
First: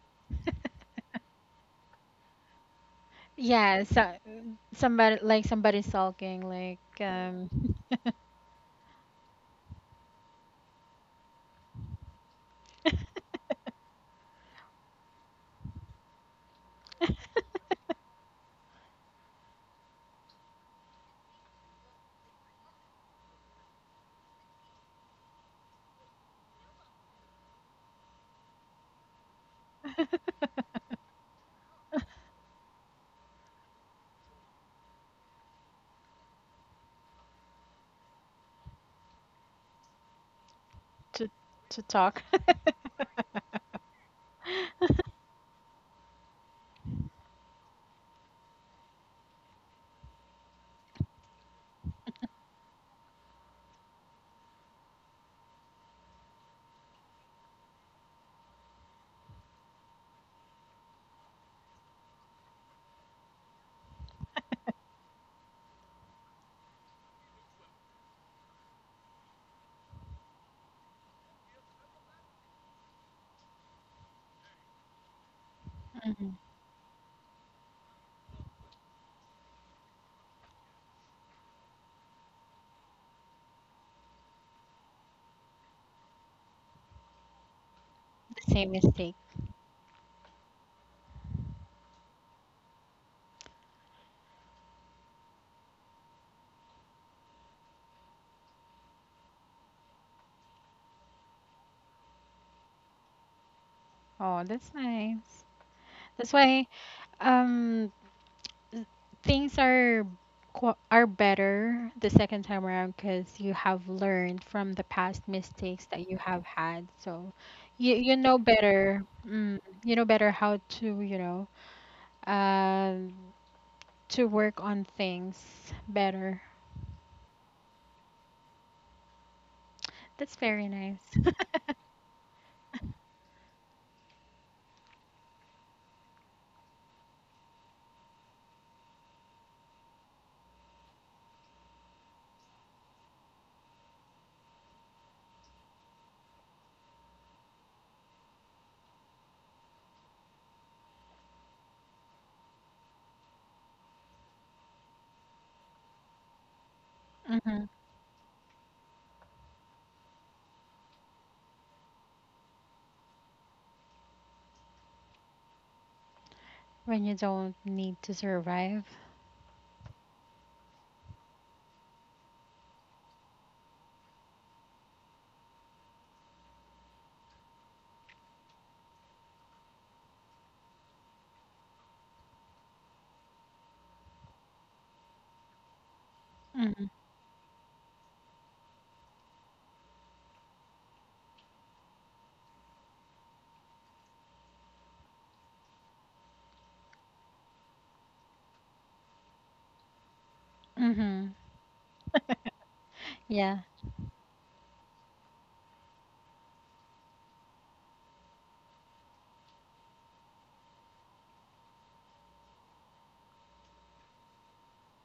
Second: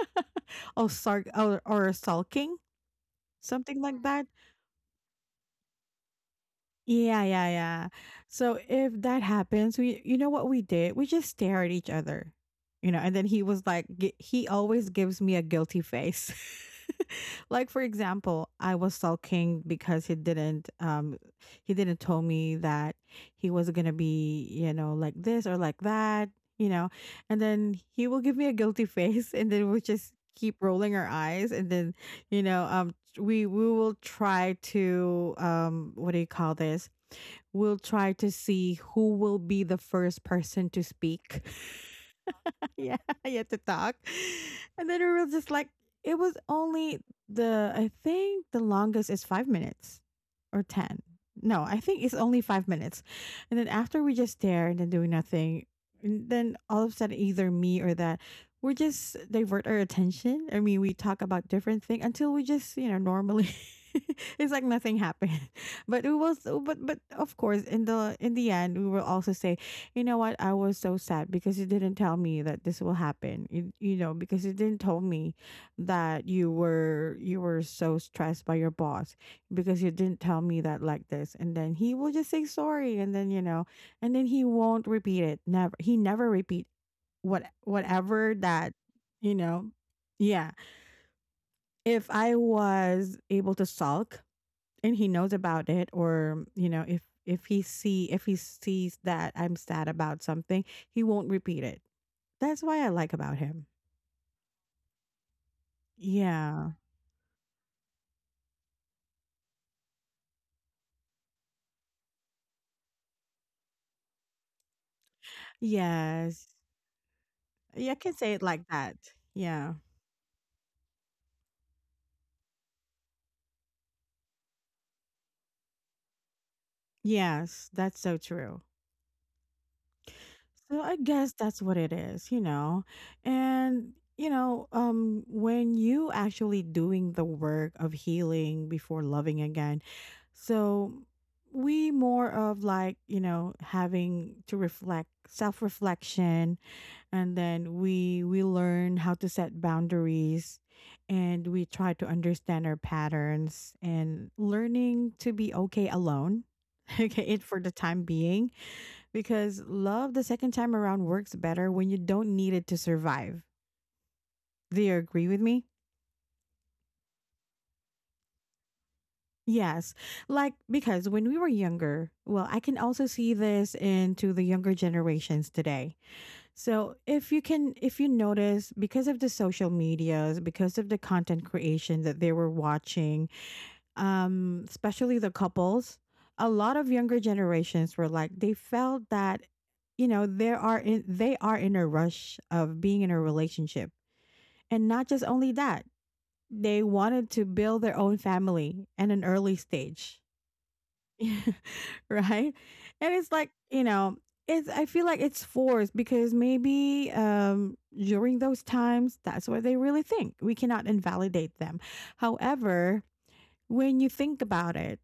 Oh, sarc, or sulking, something
Yeah,
like
so
that.
somebody, like somebody sulking like
Yeah, yeah, yeah. So if that happens, we, you know what we did? We just stare at each other. You know, and then he was like he always gives me a guilty face. Like for example, I was sulking because he didn't tell me that he was going to be, you know, like this or like that, you know. And then he will give me a guilty face, and then we'll just keep rolling our eyes, and then, you know, um, we will try to what do you call this? We'll try to see who will be the first person to
to
speak.
to talk.
Yeah, you have to talk. And then it was just like, it was only the, I think the longest is 5 minutes or 10. No, I think it's only 5 minutes. And then after we just stare and then doing nothing, and then all of a sudden, either me or that, we just divert our attention. I mean, we talk about different things until we just, you know, normally. It's like nothing happened. But it was, but of course in the end we will also say, you know what? I was so sad because you didn't tell me that this will happen. You know, because you didn't tell me that
Mhm.
you were, you were so stressed by your boss, because you didn't tell me that, like this. And then he will just say sorry, and then you know, and then he won't repeat it. Never, he never repeat whatever
The same
that,
mistake.
you know. Yeah. If I was able to sulk and he knows about it, or you know if he see if he sees that I'm sad about something, he won't repeat it. That's why I like about him.
Oh, that's nice. That's why
Yeah.
um things are are better the second time around because you have learned from the past mistakes that you have
Yes,
had. So
yeah,
you
I can
you
say
know
it like that.
better. Mm,
Yeah.
you know better how to, you know, um to work on things better.
Yes, that's so true.
That's very
So I
nice.
guess that's what it is, you know. And you know, um, when you actually doing the work of healing before loving again. So we more of like, you know, having to reflect, self-reflection, and then we learn how to set boundaries, and we try to understand our patterns, and learning to be okay alone. Okay, it for
Hmm.
the time being, because love the second time around works better when you don't need it to survive. Do you agree with me?
When you don't need to survive.
Yes. Like, because when we were younger, well, I can also see this into the younger generations today. So, if you can, if you notice, because of the social medias, because of the content creation that they were watching, especially the couples, a lot
Mm-hmm.
of younger generations were like, they felt that, you know, there are in, they are in a rush of being in a relationship. And not just only that, they wanted to build their own family at an early stage.
Mm-hmm.
Right? And it's like,
Yeah.
you know, it's, I feel like it's forced, because maybe during those times that's what they really think. We cannot invalidate them. However, when you think about it,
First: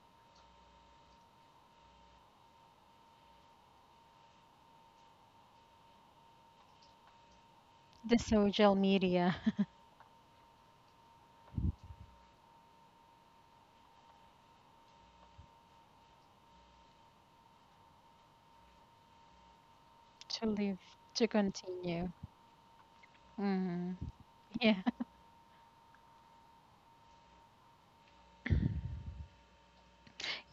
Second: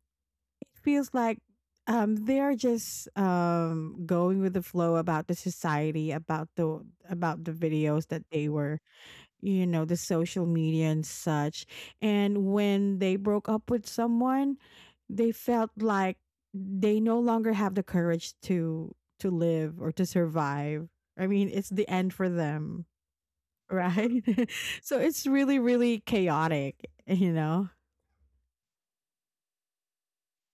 it feels like they're just going with the flow about the society, about the videos
The
that they
social
were
media.
the social media and such. And when they broke up with someone, they felt like they no longer have the courage to live or to
To live,
survive. I
to
mean, it's the
continue.
end for them,
Hmm.
right?
Yeah,
So it's really really chaotic, you know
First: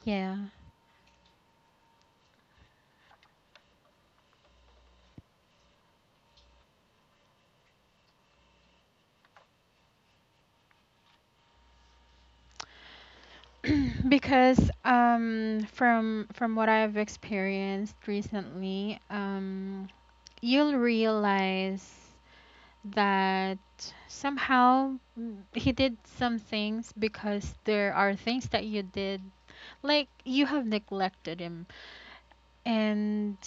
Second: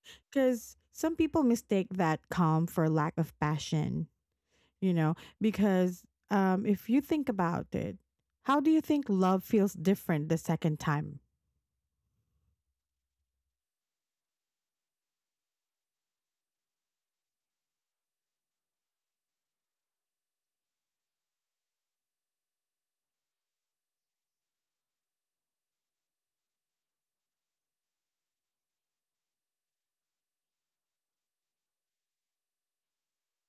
yeah.
cuz some people mistake that calm for lack of passion, you know because if you think about it, how do you think love feels different the second time?
Because from what I've experienced recently, you'll realize that somehow, mm, he did some things because there are things that you did, like you have neglected him. and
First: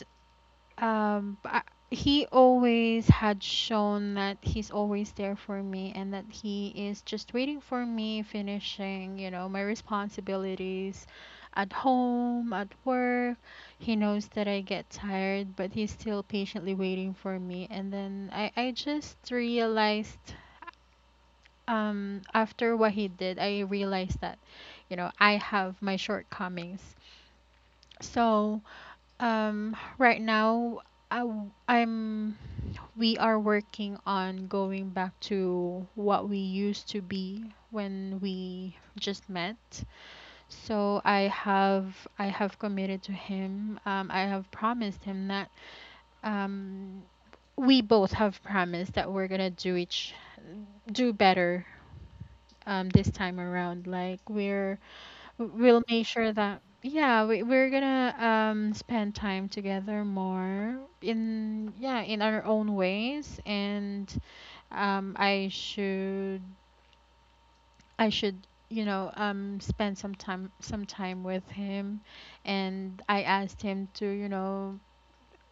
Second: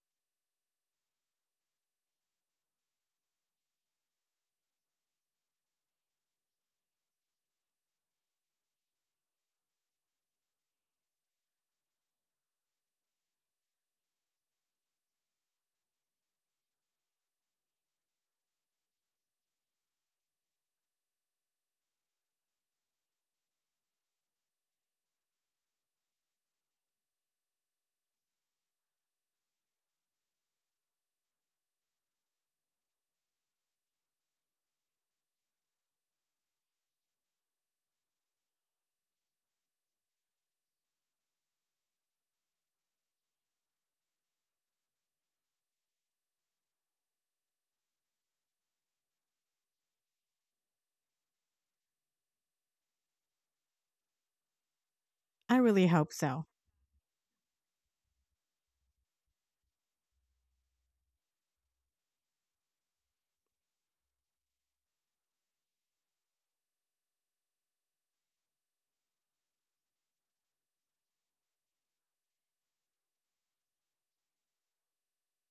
um b- I, he always had shown that he's always there for me and that he is just waiting for me finishing, you know, my responsibilities at home, at work. He knows that I get tired, but he's still patiently waiting for me, and then I just realized, after what he did, I realized that, you know, I have my shortcomings. So right now, I, am we are working on going back to what we used to be when we just met. So I have committed to him. I have promised him that um, we both have promised that we're gonna do better this time around. Like
I
we'll
really
make
hope
sure
so.
that yeah, we're gonna spend time together more in, yeah, in our own ways. And um I should I should, spend some time with him. And I asked him to, you know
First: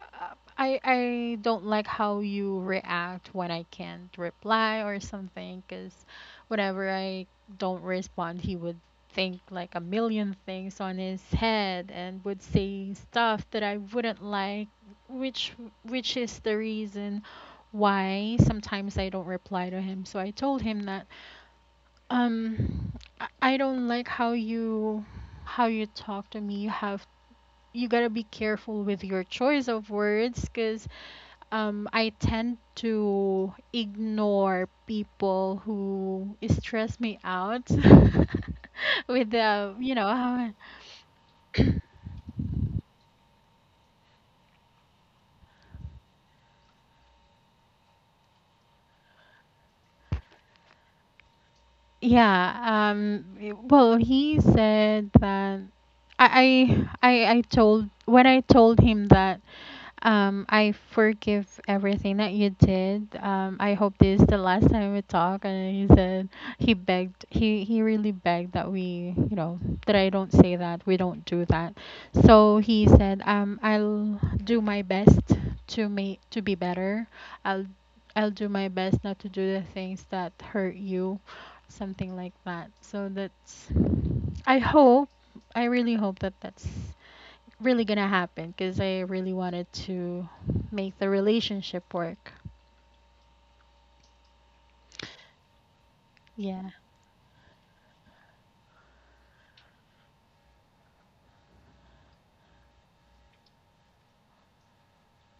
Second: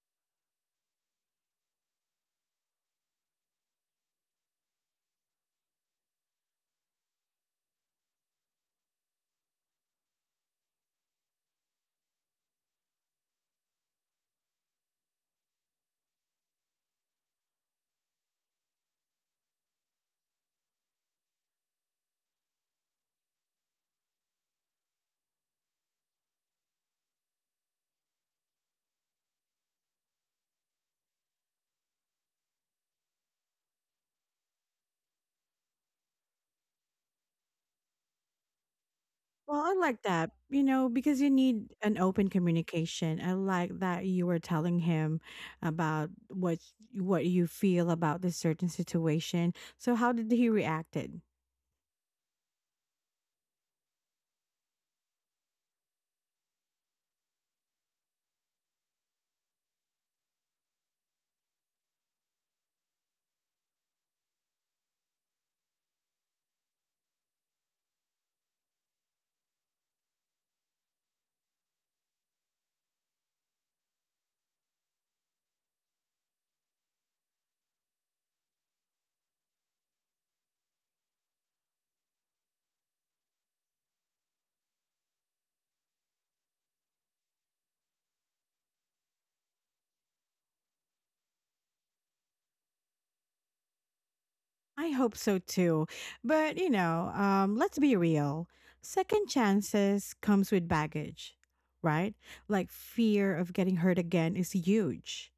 uh, I don't like how you react when I can't reply or something, cuz whenever I don't respond, he would think like a million things on his head and would say stuff that I wouldn't like, which which is the reason why sometimes I don't reply to him. So I told him that um I don't like how you, talk to me. You got to be careful with your choice of words, cuz I tend to ignore people who stress me out with
Well, I
the,
like that,
how-
because you need an open communication. I like that you were telling him about what you feel about this certain situation. So how did he reacted?
yeah. Um, well, he said that I told when I told him that, "I forgive everything that you did. I hope this is the last time we talk." And he begged, he really begged that we, that I don't say that, we don't do that. So he said, "I'll do my best to be better. I'll I'll do my best not to do the things that hurt you," something like that. So I hope, I really hope that that's really gonna happen because I really wanted to make the relationship work.
I hope so too. But,
Yeah.
let's be real. Second chances comes with baggage, right? Like fear of getting hurt again is huge.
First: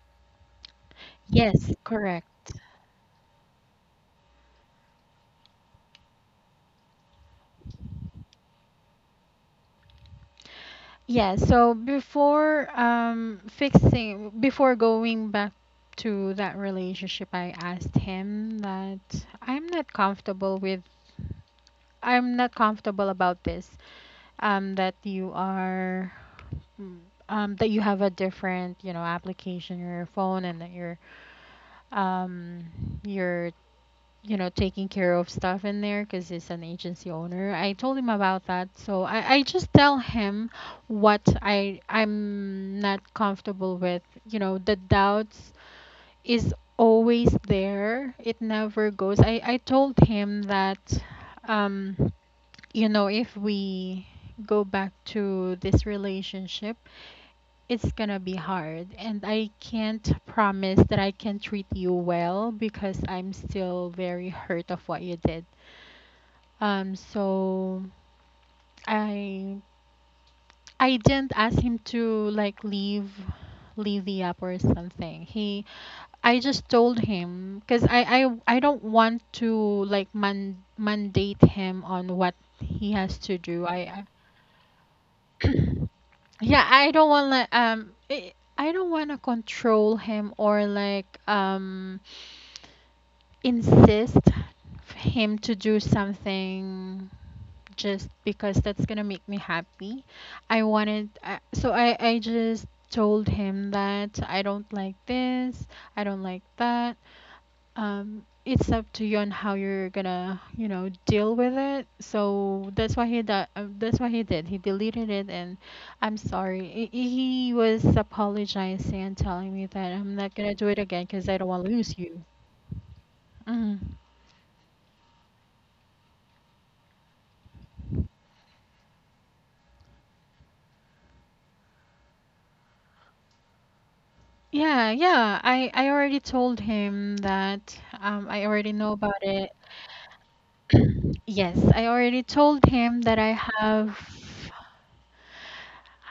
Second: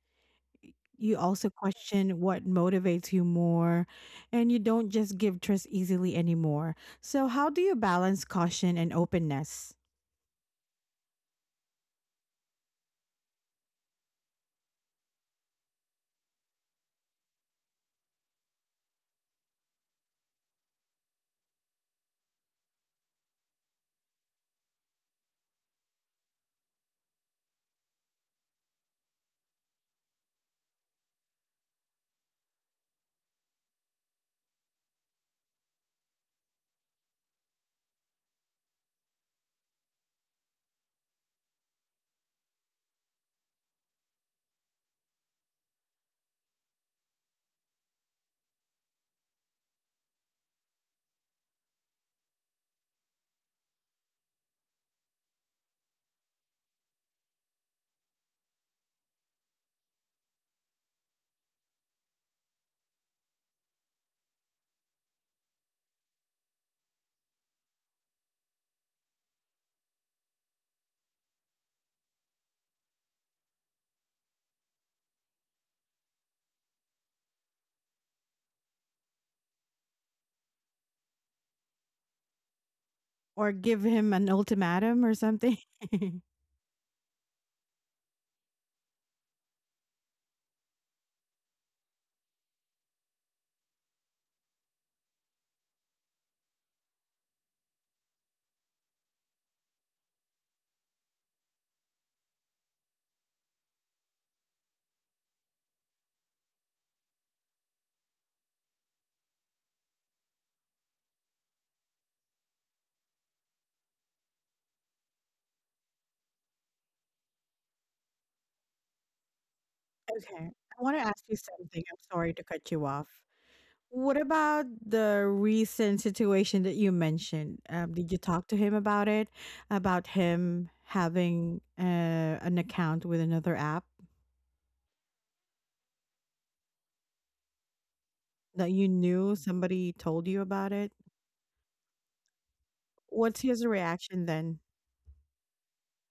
You also
Yes,
question
correct.
what motivates you more, and you don't just give trust easily anymore. So how do you balance caution and openness?
Yeah, so before going back to that relationship, I asked him that I'm not comfortable with I'm not comfortable about this. Um that you are mm, that you have a different, you know, application in your phone, and that you're um you're you know taking care of stuff in there because he's an agency owner. I told him about that, so I just tell him what I'm not comfortable with. You know, the doubts is always there, it never goes. I told him that, um you know, if we go back to this relationship, it's gonna be hard, and I can't promise that I can treat you well because I'm still very hurt of what you did. So i I didn't ask him to like leave the app or something. He I, just told him because I don't want to like mandate him on what he has to
Or
do.
give him an ultimatum or
I
something? Okay.
Yeah, I don't want to I don't want to control him or like insist for him to do something just because that's going to make me happy. I wanted So I just told him that I don't like this, I don't like that. It's up to you on how you're gonna, deal with it. So that's why, he that that's what he did. He deleted it. And I'm sorry. He was apologizing and telling me that I'm not gonna do it
I want
again
to ask
because I
you
don't want to
something.
lose
I'm
you.
sorry to cut you off.
Hmm.
What about the recent situation that you mentioned? Did you talk to him about it? About him having an account with another app,
Yeah, yeah, I already told him that I
that
already
you
know about
knew
it.
somebody told you about it?
Yes, I already told him that I
What's his
have.
reaction then?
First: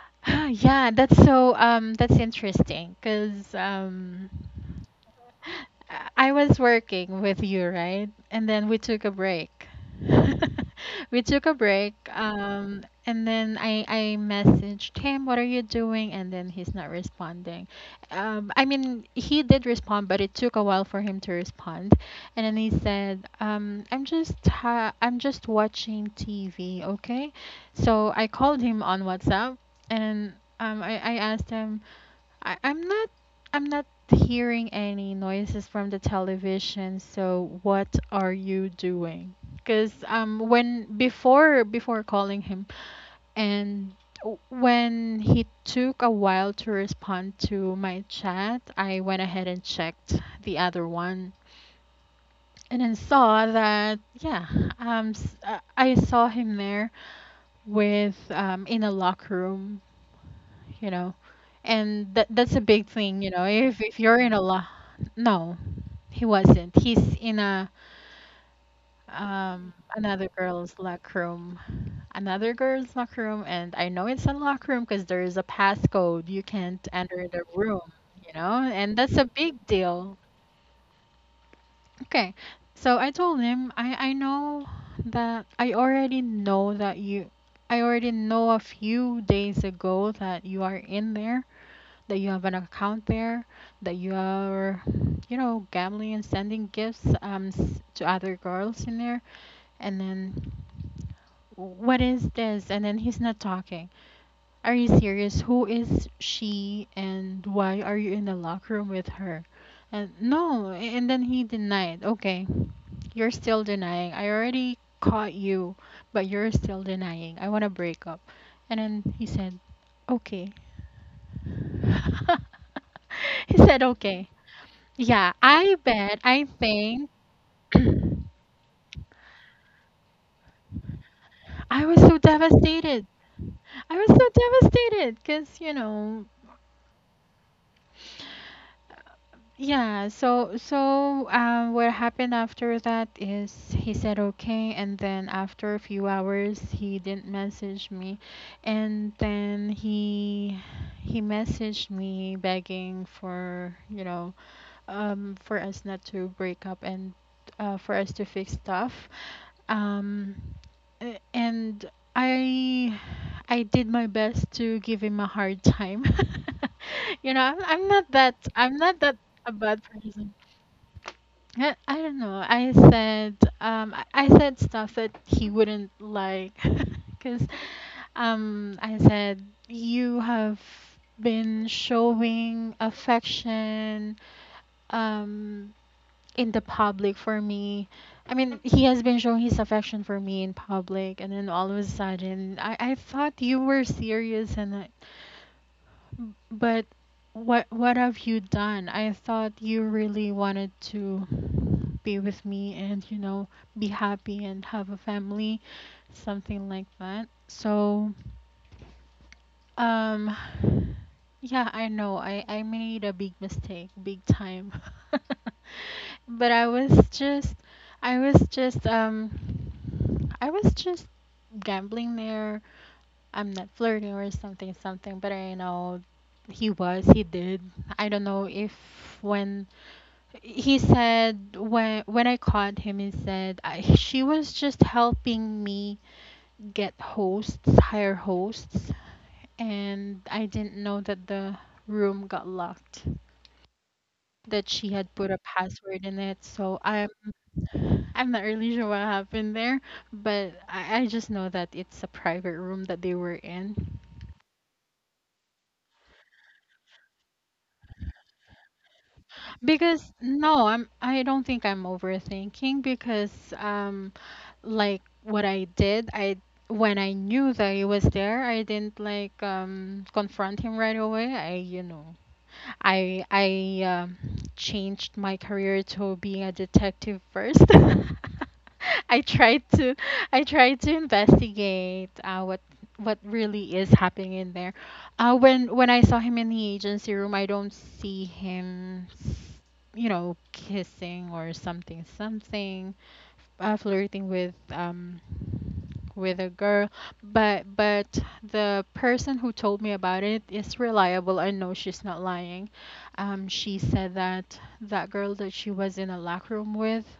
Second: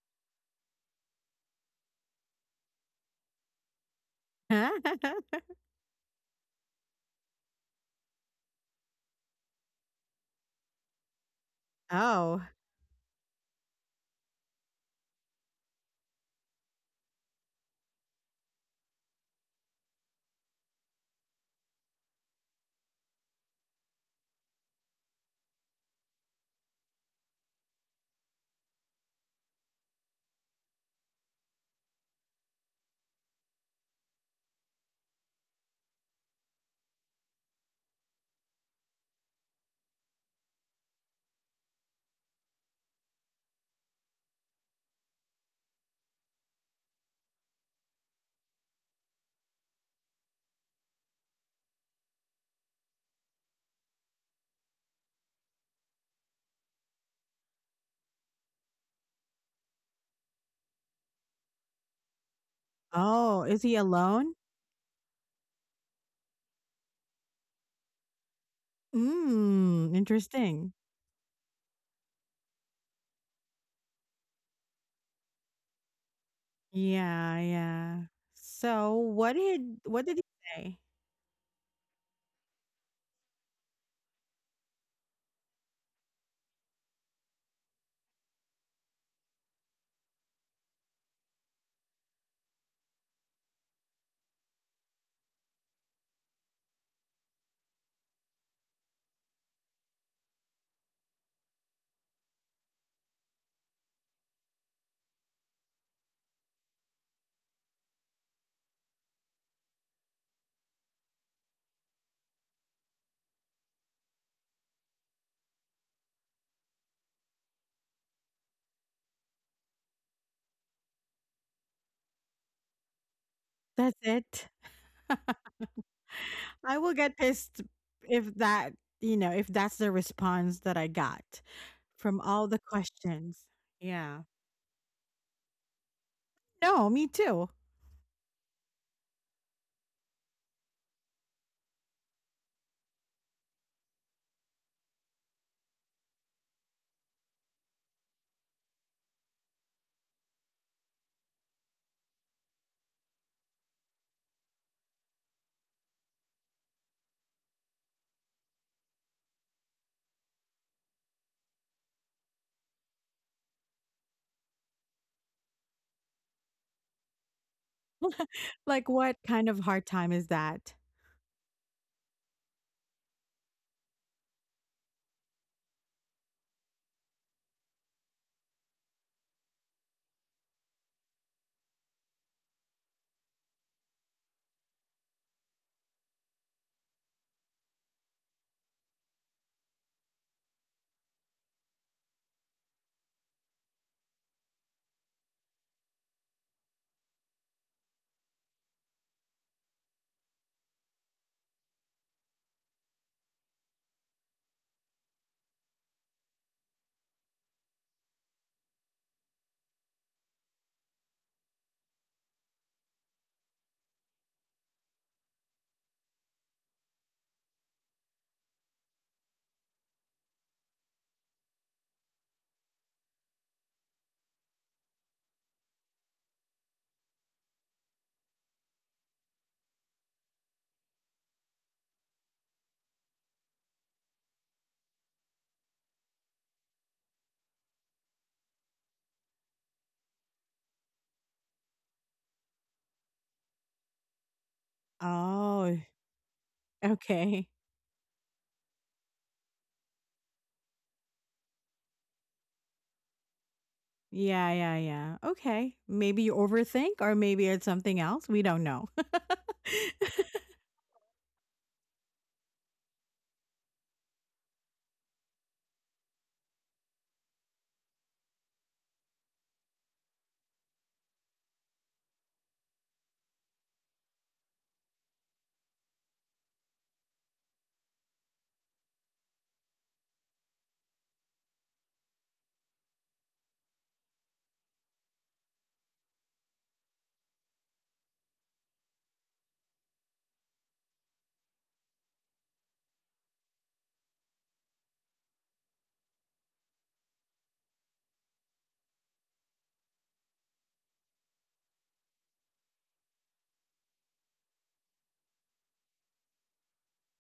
Yeah, that's so, that's interesting because I was working with you, right? And then we took a break. We took a break,
Oh.
and then I messaged him, "What are you doing?" And then he's not responding. I mean, he did respond, but it took a while for him to respond. And then he said, "I'm just I'm just watching TV, okay?" So I called him on WhatsApp, and I asked him, I, I'm not I'm not hearing any noises from the television, so what are you doing? Cuz when before calling him, and when he took a while to respond to my chat, I went ahead and checked the other one, and then saw that, yeah, I saw him there with in a locker room, you know. And that's a big thing, you
Oh,
know,
is he
if you're in
alone?
a lo- no, he wasn't, he's in a
Mm,
another
interesting.
girl's locker room. Another girl's locker room. And I know it's a locker room because there is a passcode, you can't enter
Yeah,
the room,
yeah.
you know,
So
and that's a big
what
deal.
did he say?
Okay, so I told him, I know that I already know that you I already know a few days ago that you are in there, that you have an account there, that you are, you know, gambling and sending gifts to other girls in there, and then, what is this? And then he's not talking. Are you serious? Who is she, and why are you in the locker room with her? And no, and then he denied. Okay, you're still denying. I already caught you, but you're still denying. I want to break up. And then he said, okay. He said,
That's
okay.
it.
Yeah, I bet. I
I will
think
get pissed if that, if that's the response that I got
I was so
from all the
devastated.
questions.
I was
Yeah.
so devastated because, you know,
No, me too.
yeah. So, what happened after that is he said okay, and then after a few hours, he didn't message me, and then he messaged me begging for, you know, for us not to break up, and for us to fix stuff. Um, a- and I I did my best to give him a hard time. You know, I'm not that,
Like what kind
a
of
bad
hard time is
person.
that?
I don't know. I said, I said stuff that he wouldn't like, cuz I said, you have been showing affection um in the public for me. I mean, he has been showing his affection for me in public, and then all of a sudden, I thought you were serious, and I, but what have you done? I thought you really wanted to be with me, and, you know, be happy and have a family, something like that. So, um, yeah, I know I made a big mistake, big time. But I was just, I was just, um, I was just gambling there. I'm not flirting or something, something. But I know he was, he did. I don't know if when he said when I caught him, he said, she was just helping me hire hosts, and I didn't know that the room got locked, that she had put a
Oh,
password in it.
okay.
I'm not really sure what happened there, but I just know that it's a private room that they were in.
Yeah, yeah, yeah. Okay. Maybe you overthink or maybe it's something else. We don't know.
Because no, I don't think I'm overthinking because um like what I did, I when I knew that he was there, I didn't like confront him right away. I, you know, I changed my career to being a detective first. I tried to I tried to investigate, what really is happening in there. When I saw him in the agency room, I don't see him, you know, kissing or something, something, flirting with, with a girl, but the person who told me about it is reliable, I know she's not lying. She said that that girl that she was in a locker room with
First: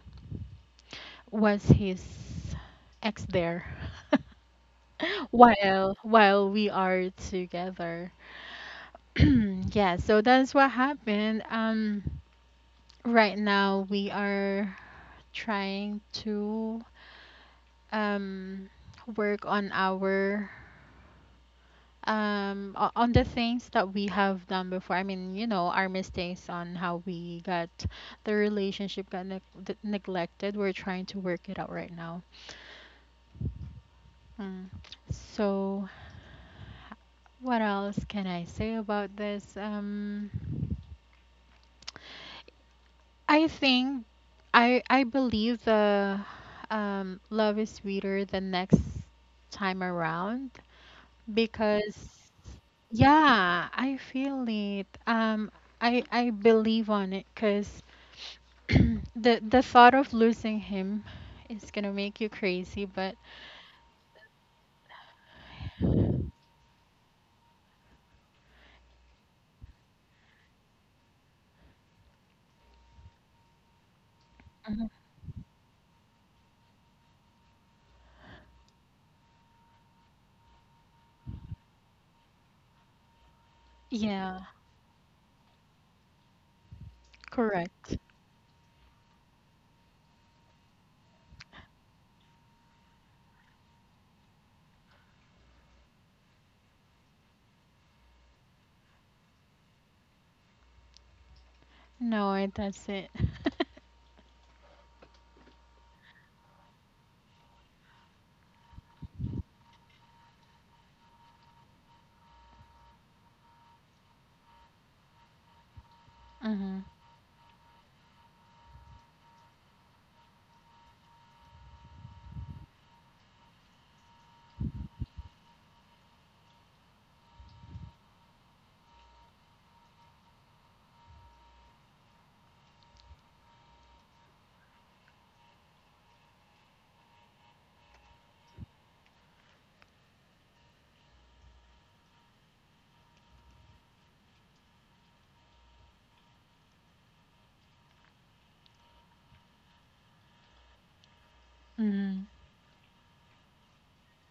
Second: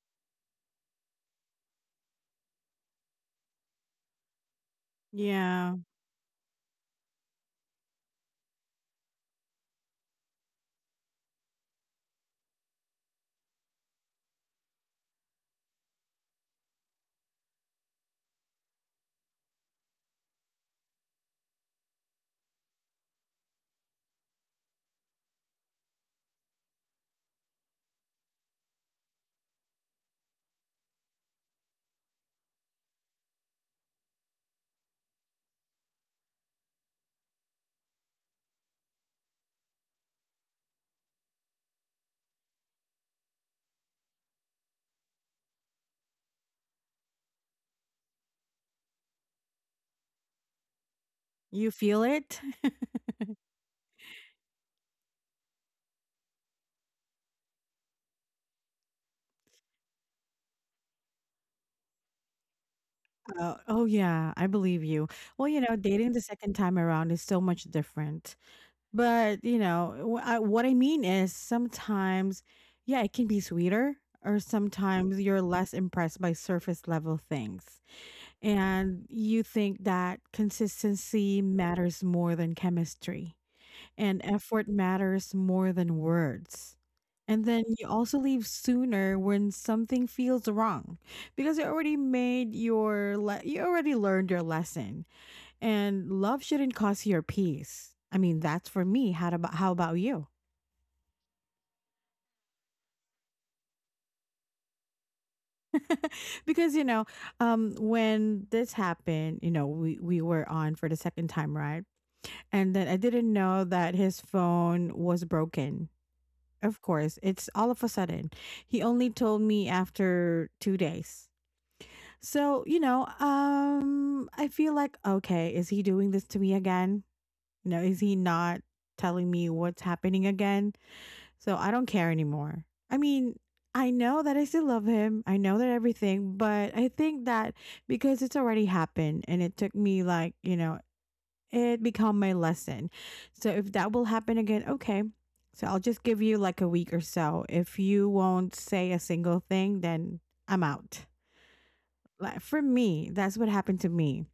was his ex there
Yeah.
while we are together. Yeah, so that's what happened. Right now we are trying to um work on our on the things that we have done before, I mean, you know, our mistakes, on how we got, the relationship got neg- d- neglected. We're trying to work it out right now. Mm. So what else can I say about this? I think I believe the, love is sweeter the next time around
You
because
feel it?
yeah, I feel it. I believe on it because the thought of losing him is gonna make you crazy, but
Oh, oh, yeah. I believe you. Well, dating the second time around is so much different. But, what I mean is sometimes, yeah, it can be sweeter, or
mhm,
sometimes you're less impressed by surface level things. And you think that consistency matters more than chemistry. And
yeah,
effort matters more than words. And then you
correct.
also leave sooner when something feels wrong, because you already learned your lesson, and love shouldn't cost your peace. I mean, that's for me. How about you?
No, it- that's it.
Because when this happened, we were on for the second time, right? And then I didn't know that his phone was broken. Of
Mm-hmm.
course, it's all of a sudden. He only told me after 2 days. So, I feel like, okay, is he doing this to me again? Is he not telling me what's happening again? So I don't care anymore. I mean, I know that I still love him. I know that everything, but I think that because it's already happened and it took me like, it become my lesson. So if that will happen again, okay. So I'll just give you like a week or so. If you won't say a single thing, then I'm out.
Mm-hmm.
Like for me, that's what happened to me.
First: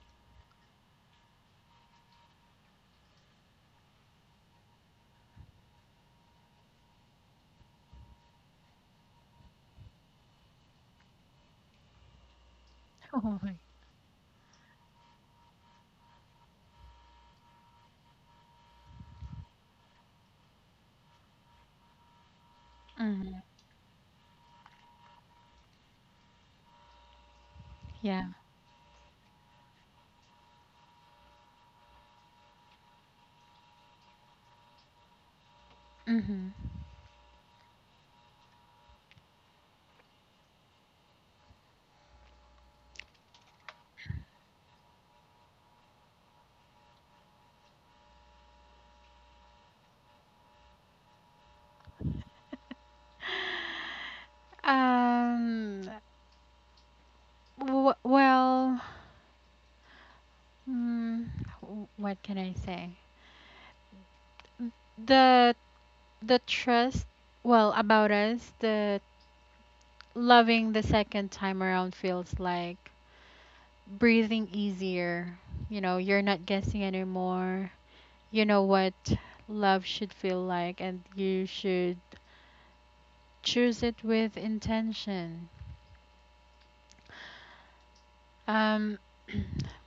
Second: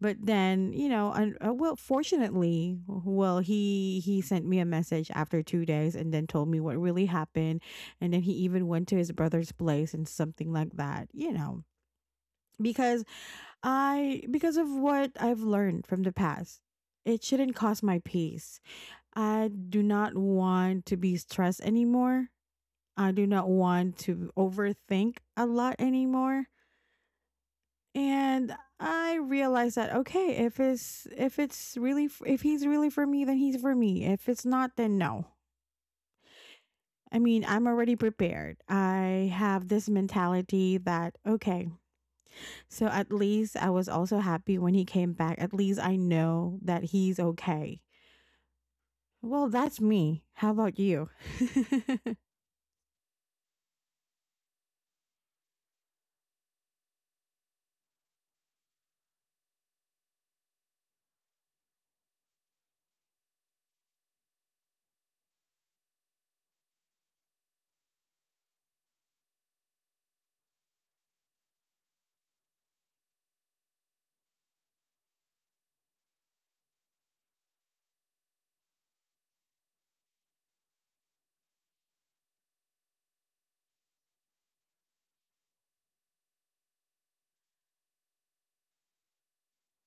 But then, and well, fortunately, well, he sent me a message after 2 days and then told me what really happened, and then he even went to his brother's place and something like that. You know, because
Oh my.
I because of what I've learned from the past, it shouldn't cost my peace. I do not want to be stressed anymore. I do
Mm-hmm.
not want to overthink a lot anymore.
Yeah.
And I realized that okay, if he's really for me, then he's for me. If it's not, then no.
Mm-hmm.
I mean, I'm already prepared. I have this mentality that okay, so at least I was also happy when he came back. At least I know that he's okay. Well, that's me. How about you?
Um. W- well. Mm, w- what can I say? The the trust. Well, about us, the loving the second time around feels like breathing easier. You know, you're not guessing anymore. You know what love should feel like, and you should choose it with intention. um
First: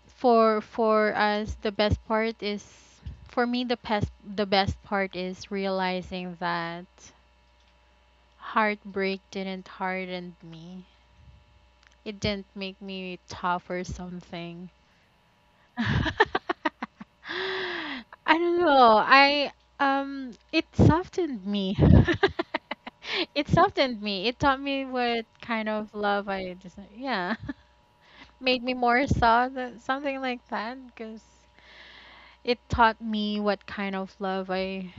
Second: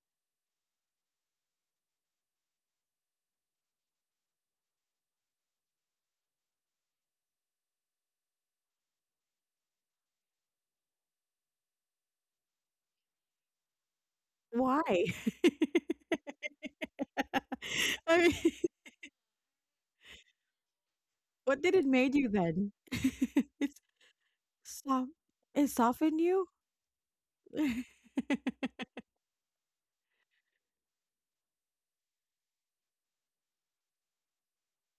for us, the best part is, for me, the best, the best part is realizing that heartbreak didn't harden me, it didn't make me tough or something.
Why?
I
I mean,
don't know. I it softened
what did
me.
it made you then?
It softened me. It taught
It's
me
soft
what
it
kind of
softened
love,
you?
I just, yeah. Made me more soft, something like that because it taught me what kind of love I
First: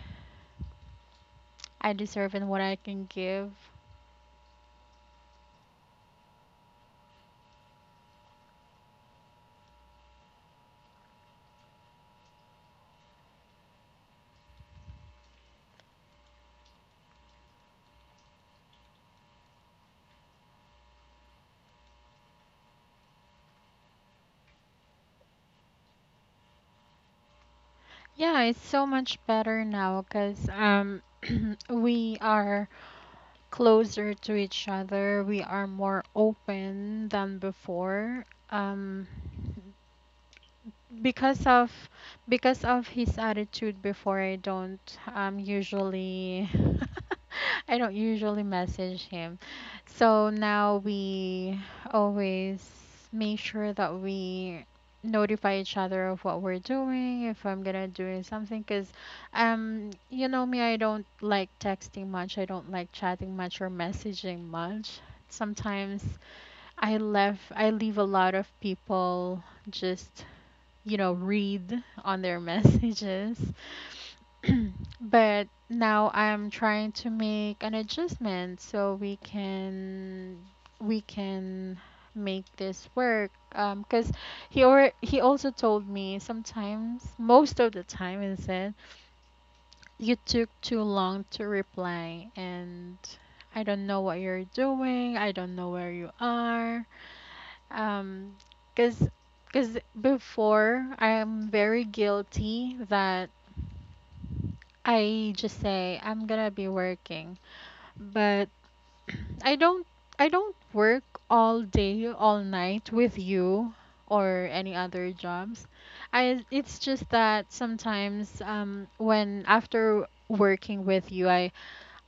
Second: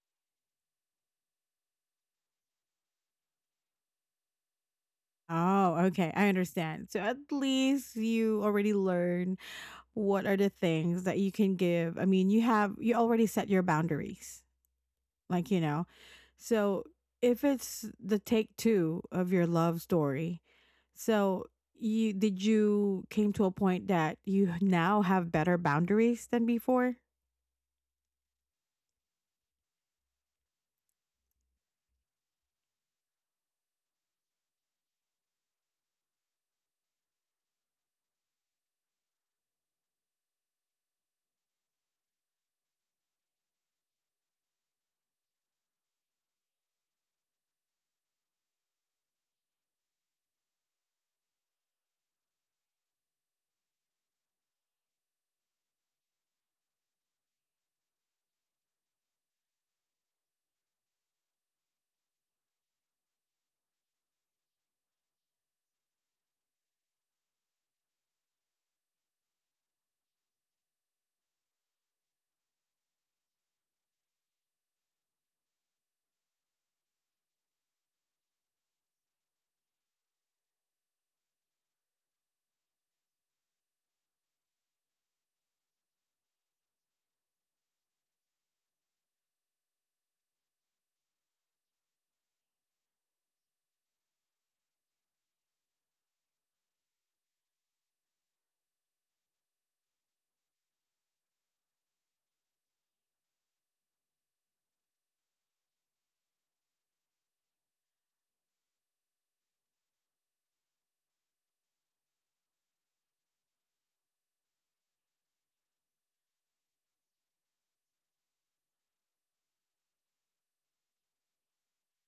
I deserve and what I can give.
Oh, okay. I understand. So at least you already learn what are the things that you can give. I mean, you already set your boundaries. Like, so if it's the take two of your love story, so you came to a point that you now have better boundaries than before?
Yeah, it's so much better now because we are closer to each other. We are more open than before. Because of because of his attitude before, I don't usually I don't usually message him. So now we always make sure that we notify each other of what we're doing, if I'm gonna do something, because you know me, I don't like texting much, I don't like chatting much or messaging much. Sometimes I leave a lot of people just, you know, read on their messages. But now I'm trying to make an adjustment so we can make this work. 'Cause he also told me sometimes, most of the time, he said you took too long to reply, and I don't know what you're doing. I don't know where you are. Um, cause because before I'm very guilty that I just say I'm gonna be working but I don't I don't work all day, all night with you or any other jobs. I it's just that sometimes when after working with you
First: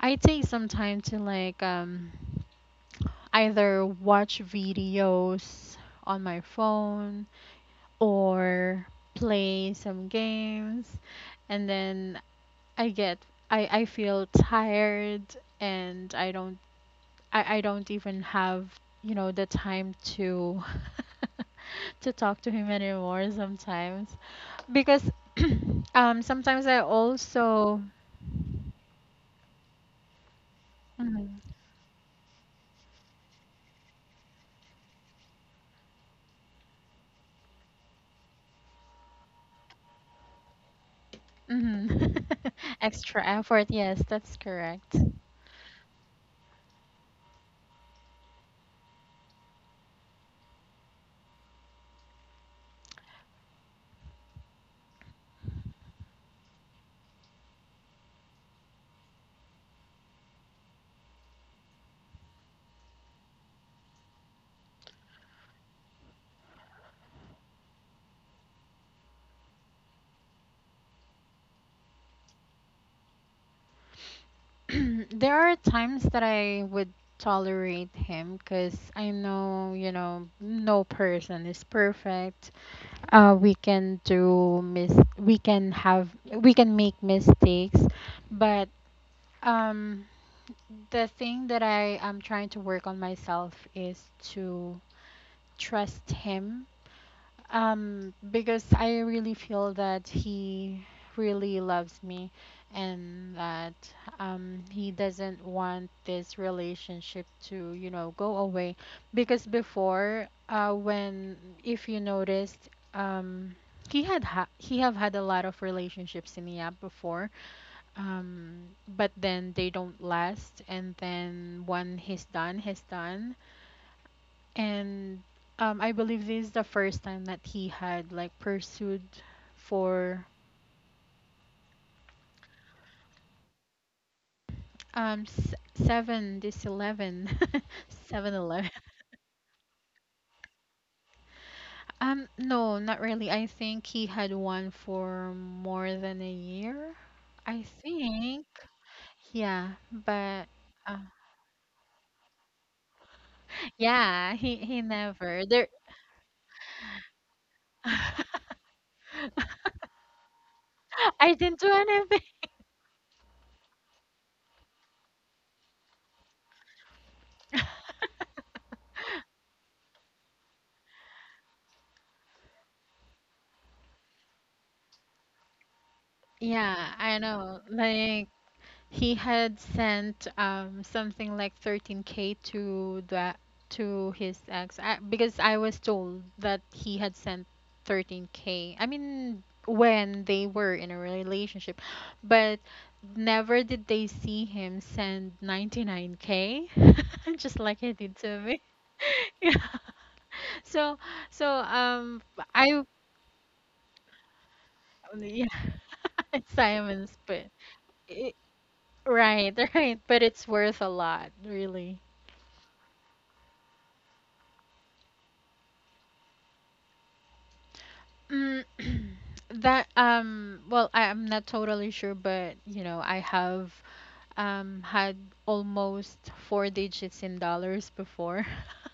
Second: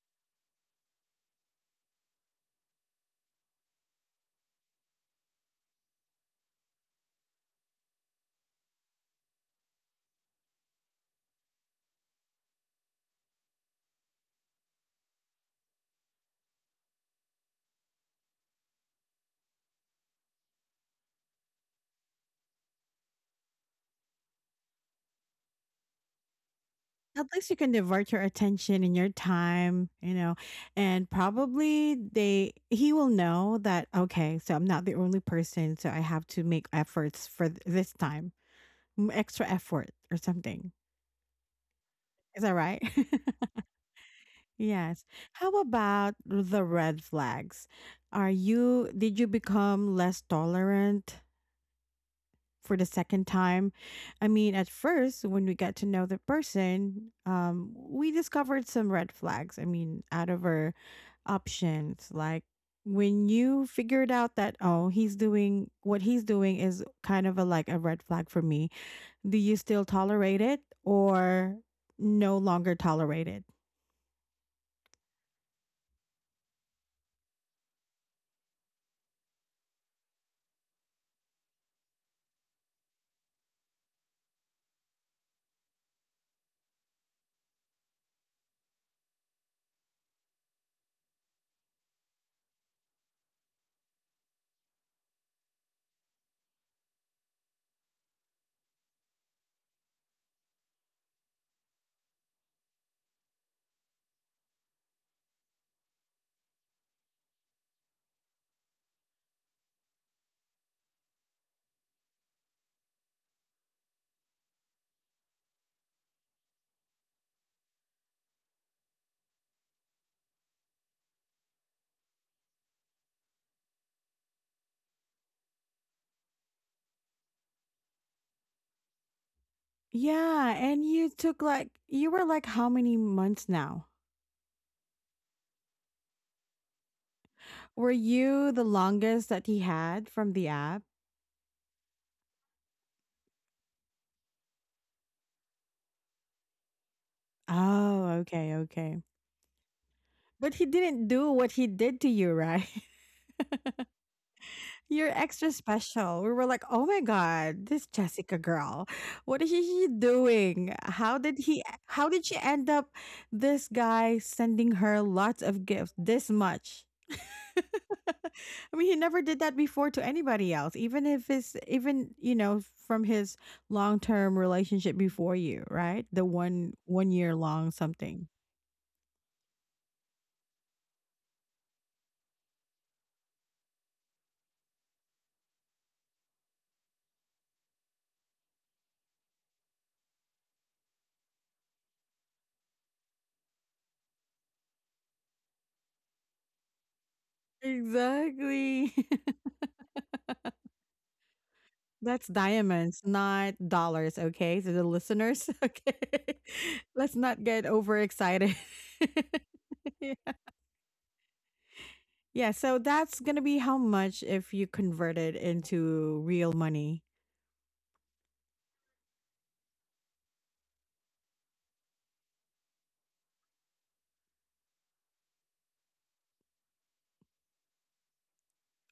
I take some time to like either watch videos on my phone or play some games and then I get I feel tired and I don't even have you know the time to to talk to him anymore sometimes because sometimes I
At least you can
also.
divert your attention and your time, and
Mhm.
probably they he will know that okay, so I'm not the only person, so I have to make efforts for this time, extra effort or something.
Mhm.
Is that right?
Extra effort, yes, that's correct.
Yes. How about the red flags? Are you did you become less tolerant for the second time? I mean, at first when we got to know the person, we discovered some red flags. I mean, out of our options, like when you figured out that oh, he's doing what he's doing is kind of a like a red flag for me. Do you still tolerate it or no longer tolerate it?
There are times that I would tolerate him because I know you know no person is perfect. uh we can do mis we can have we can make mistakes, but um the thing that I am trying to work on myself is to trust him. Because I really feel that he really loves me and that, he doesn't want this relationship to, you know, go away. Because before, when, if you noticed, he have had a lot of relationships in the app before, um but then they don't last, and then when he's done he's done. And I believe this is the first time that he had like pursued for
Yeah, and you took like you were like how many months now?
um s- seven this 11,
Were
seven
you the
eleven.
longest that he had from the app?
No, not really, I think he had one for more than a year, I
Oh,
think.
okay, okay.
Yeah, but
But he
uh,
didn't do what he did to you, right?
yeah he
You're
never
extra
there.
special. We were like, "Oh my god, this
I
Jessica girl. What is she doing?
didn't do
How
anything.
did she end up this guy sending her lots of gifts this much?" I mean, he never did that before to anybody else, even if it's even from his long term relationship before you, right? The one
Yeah,
one
I
year
know.
long
Like
something.
he had sent something like 13k to that to his ex. Because I was told that he had sent 13k. I mean when they were in a relationship, but never did they see him send 99k just like he did to me.
Exactly.
Yeah. So so
That's
I
diamonds, not dollars. Okay, so the
yeah,
listeners, okay,
Simon's
let's
but.
not get overexcited.
Right, right, but it's worth a lot, really.
Yeah, so that's gonna be how much if you convert it into real money.
Mm, that, well, I'm not totally sure, but you know, I have had almost four digits in dollars before.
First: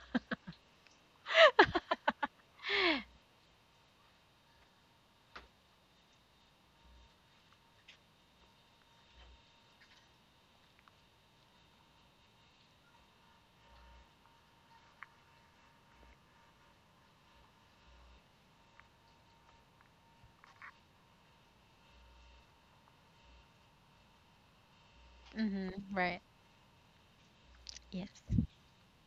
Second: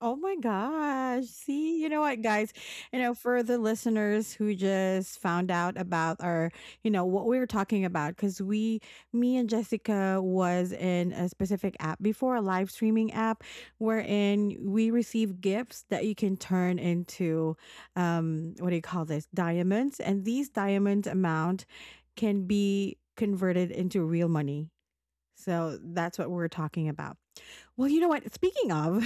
Oh my gosh. See, you know what, guys? For the listeners who just found out about what we were talking about, because me and Jessica was in a specific app before, a live streaming app, wherein we received gifts that you can turn into, what do you call this? Diamonds. And these diamonds amount can be converted into real money.
Mm-hmm,
So that's
right.
what we're talking about. Well, you know
Yes.
what? Speaking of,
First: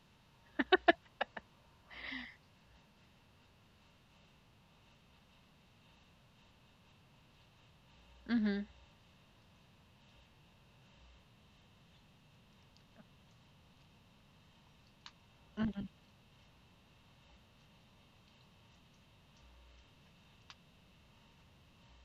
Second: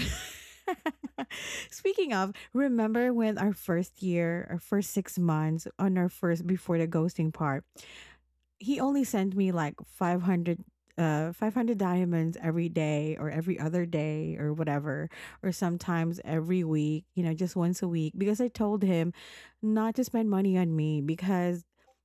remember when our first 6 months on our first before the ghosting part,
Mm-hmm.
he only sent me like 500 500 diamonds every day or every other day or whatever, or
Mm-hmm.
sometimes every week, just once a week, because I told him not to spend money on me, because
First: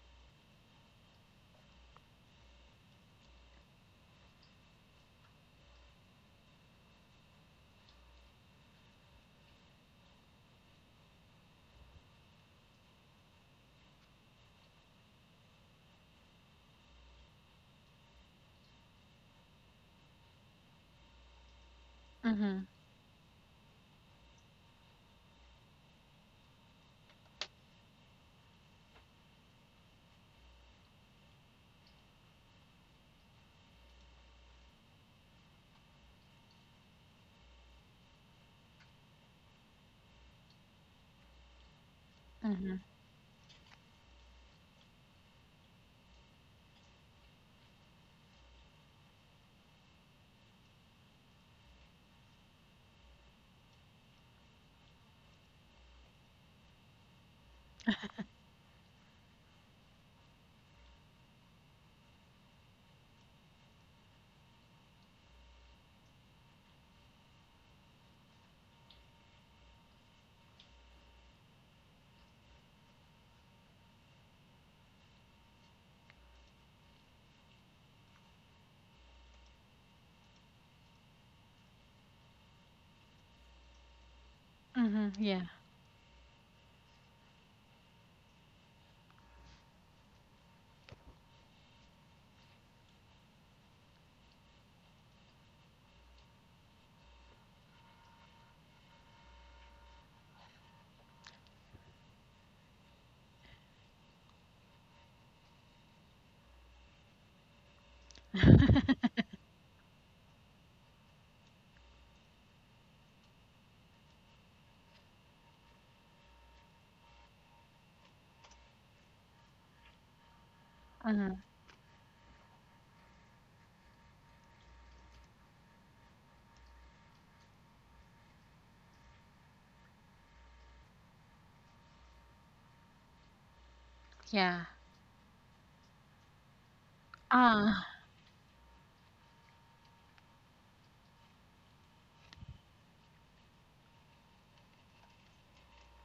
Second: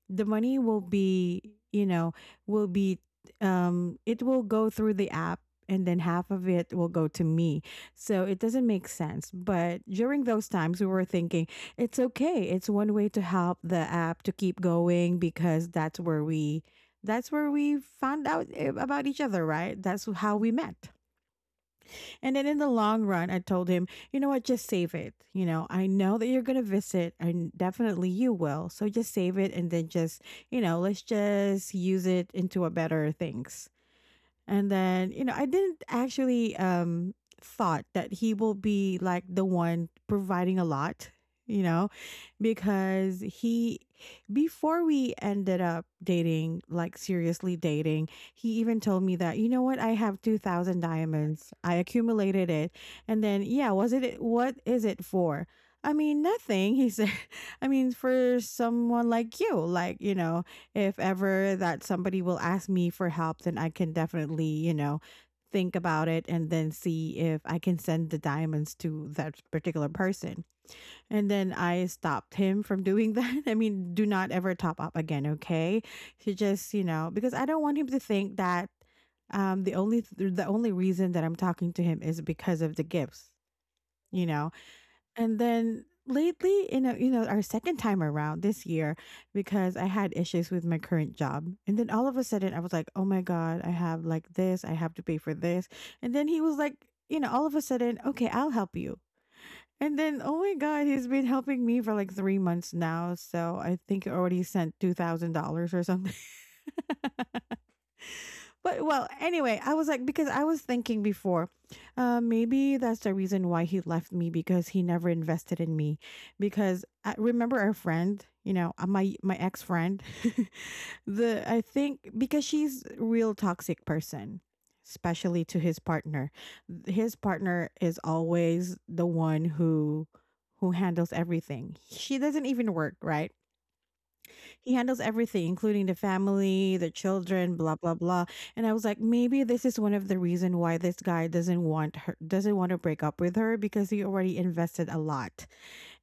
the money will be you know will be it will go through the app, and then half of it will go to me, so it doesn't make sense. But during those times we were thinking, it's okay. It's one way to help the app to keep going, because that's where we found out about each other, right? That's how we met. And then in
Mm-hmm.
the long run, I told him, "You know what? Just save it. I know that you're going to visit and definitely you will. So just save it, and then just, let's just use it into a better things." And then, I didn't actually thought that he will be like the one providing a lot, you know,
Mm-hmm.
because he before we ended up dating, like seriously dating, he even told me that, you know what, I have 2,000 diamonds. I accumulated it. And then, yeah, was it what is it for? I mean, nothing, he said. I mean, for someone like you, like, if ever that somebody will ask me for help, then I can definitely, think about it and then see if I can send the diamonds to that particular person. And then I stopped him from doing that. I mean, do not ever top up again, okay? He just, because I don't want him to think that the only reason that I'm talking to him is because of the gifts, you know?
Mm-hmm.
And
Yeah.
then lately, our second time around this year, because I had issues with my current job. And then all of a sudden I was like, oh my God, I have like this, I have to pay for this. And then he was like, all of a sudden, okay, I'll help you. And then, oh my God, he's been helping me for like 3 months now. So I think he already sent $2,000 or something. But well, anyway, I was like because I was thinking before, maybe that's the reason why he left me, because he never invested in me. Because I, remember our friend, my ex friend,
Mm-hmm.
the I think because she's a real toxic person, especially to his partner. His partner is always the one who handles everything. She doesn't even work, right?
Yeah.
He handles everything, including the family, the children, blah
Ah.
blah blah. And I was like, maybe this is one of the reason why this guy doesn't want to break up with her, because he already invested a lot.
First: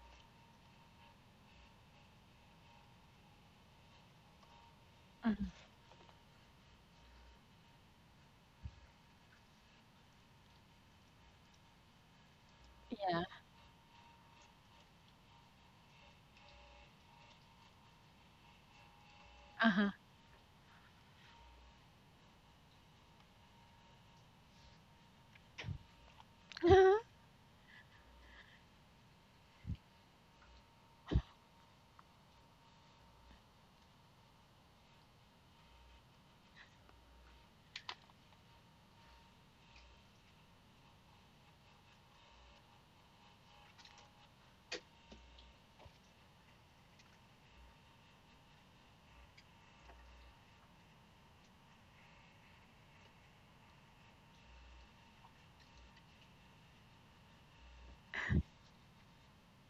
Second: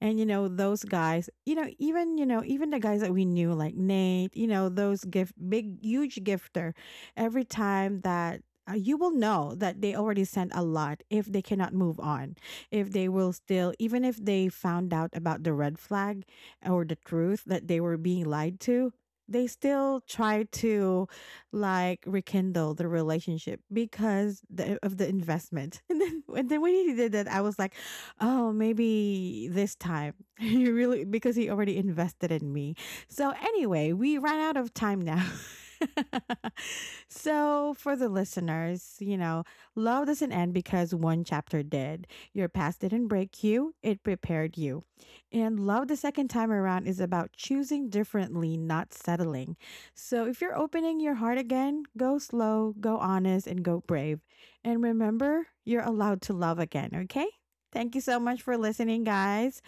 And those guys, even the guys that we knew like Nate, those gift
Mhm.
big huge gifter, every time that you will know that they already sent a lot if they cannot move on, if they
Yeah.
will still, even if they found out about the red flag or the truth that they were being lied to, they
Uh-huh.
still try to like rekindle the relationship because of the investment. And then when he did that, I was like, oh, maybe this time he really because he already invested in me. So anyway, we ran out of time now. So for the listeners, love doesn't end because one chapter did. Your past didn't break you; it prepared you. And love the second time around is about choosing differently, not settling. So if you're opening your heart again, go slow, go honest, and go brave. And remember, you're allowed to love again, okay? Thank you so much for listening, guys.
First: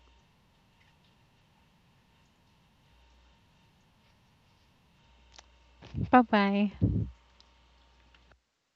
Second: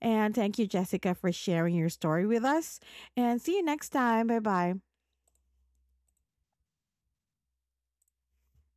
And thank you, Jessica, for sharing your story with us. And see you next time. Bye bye.
Bye-bye.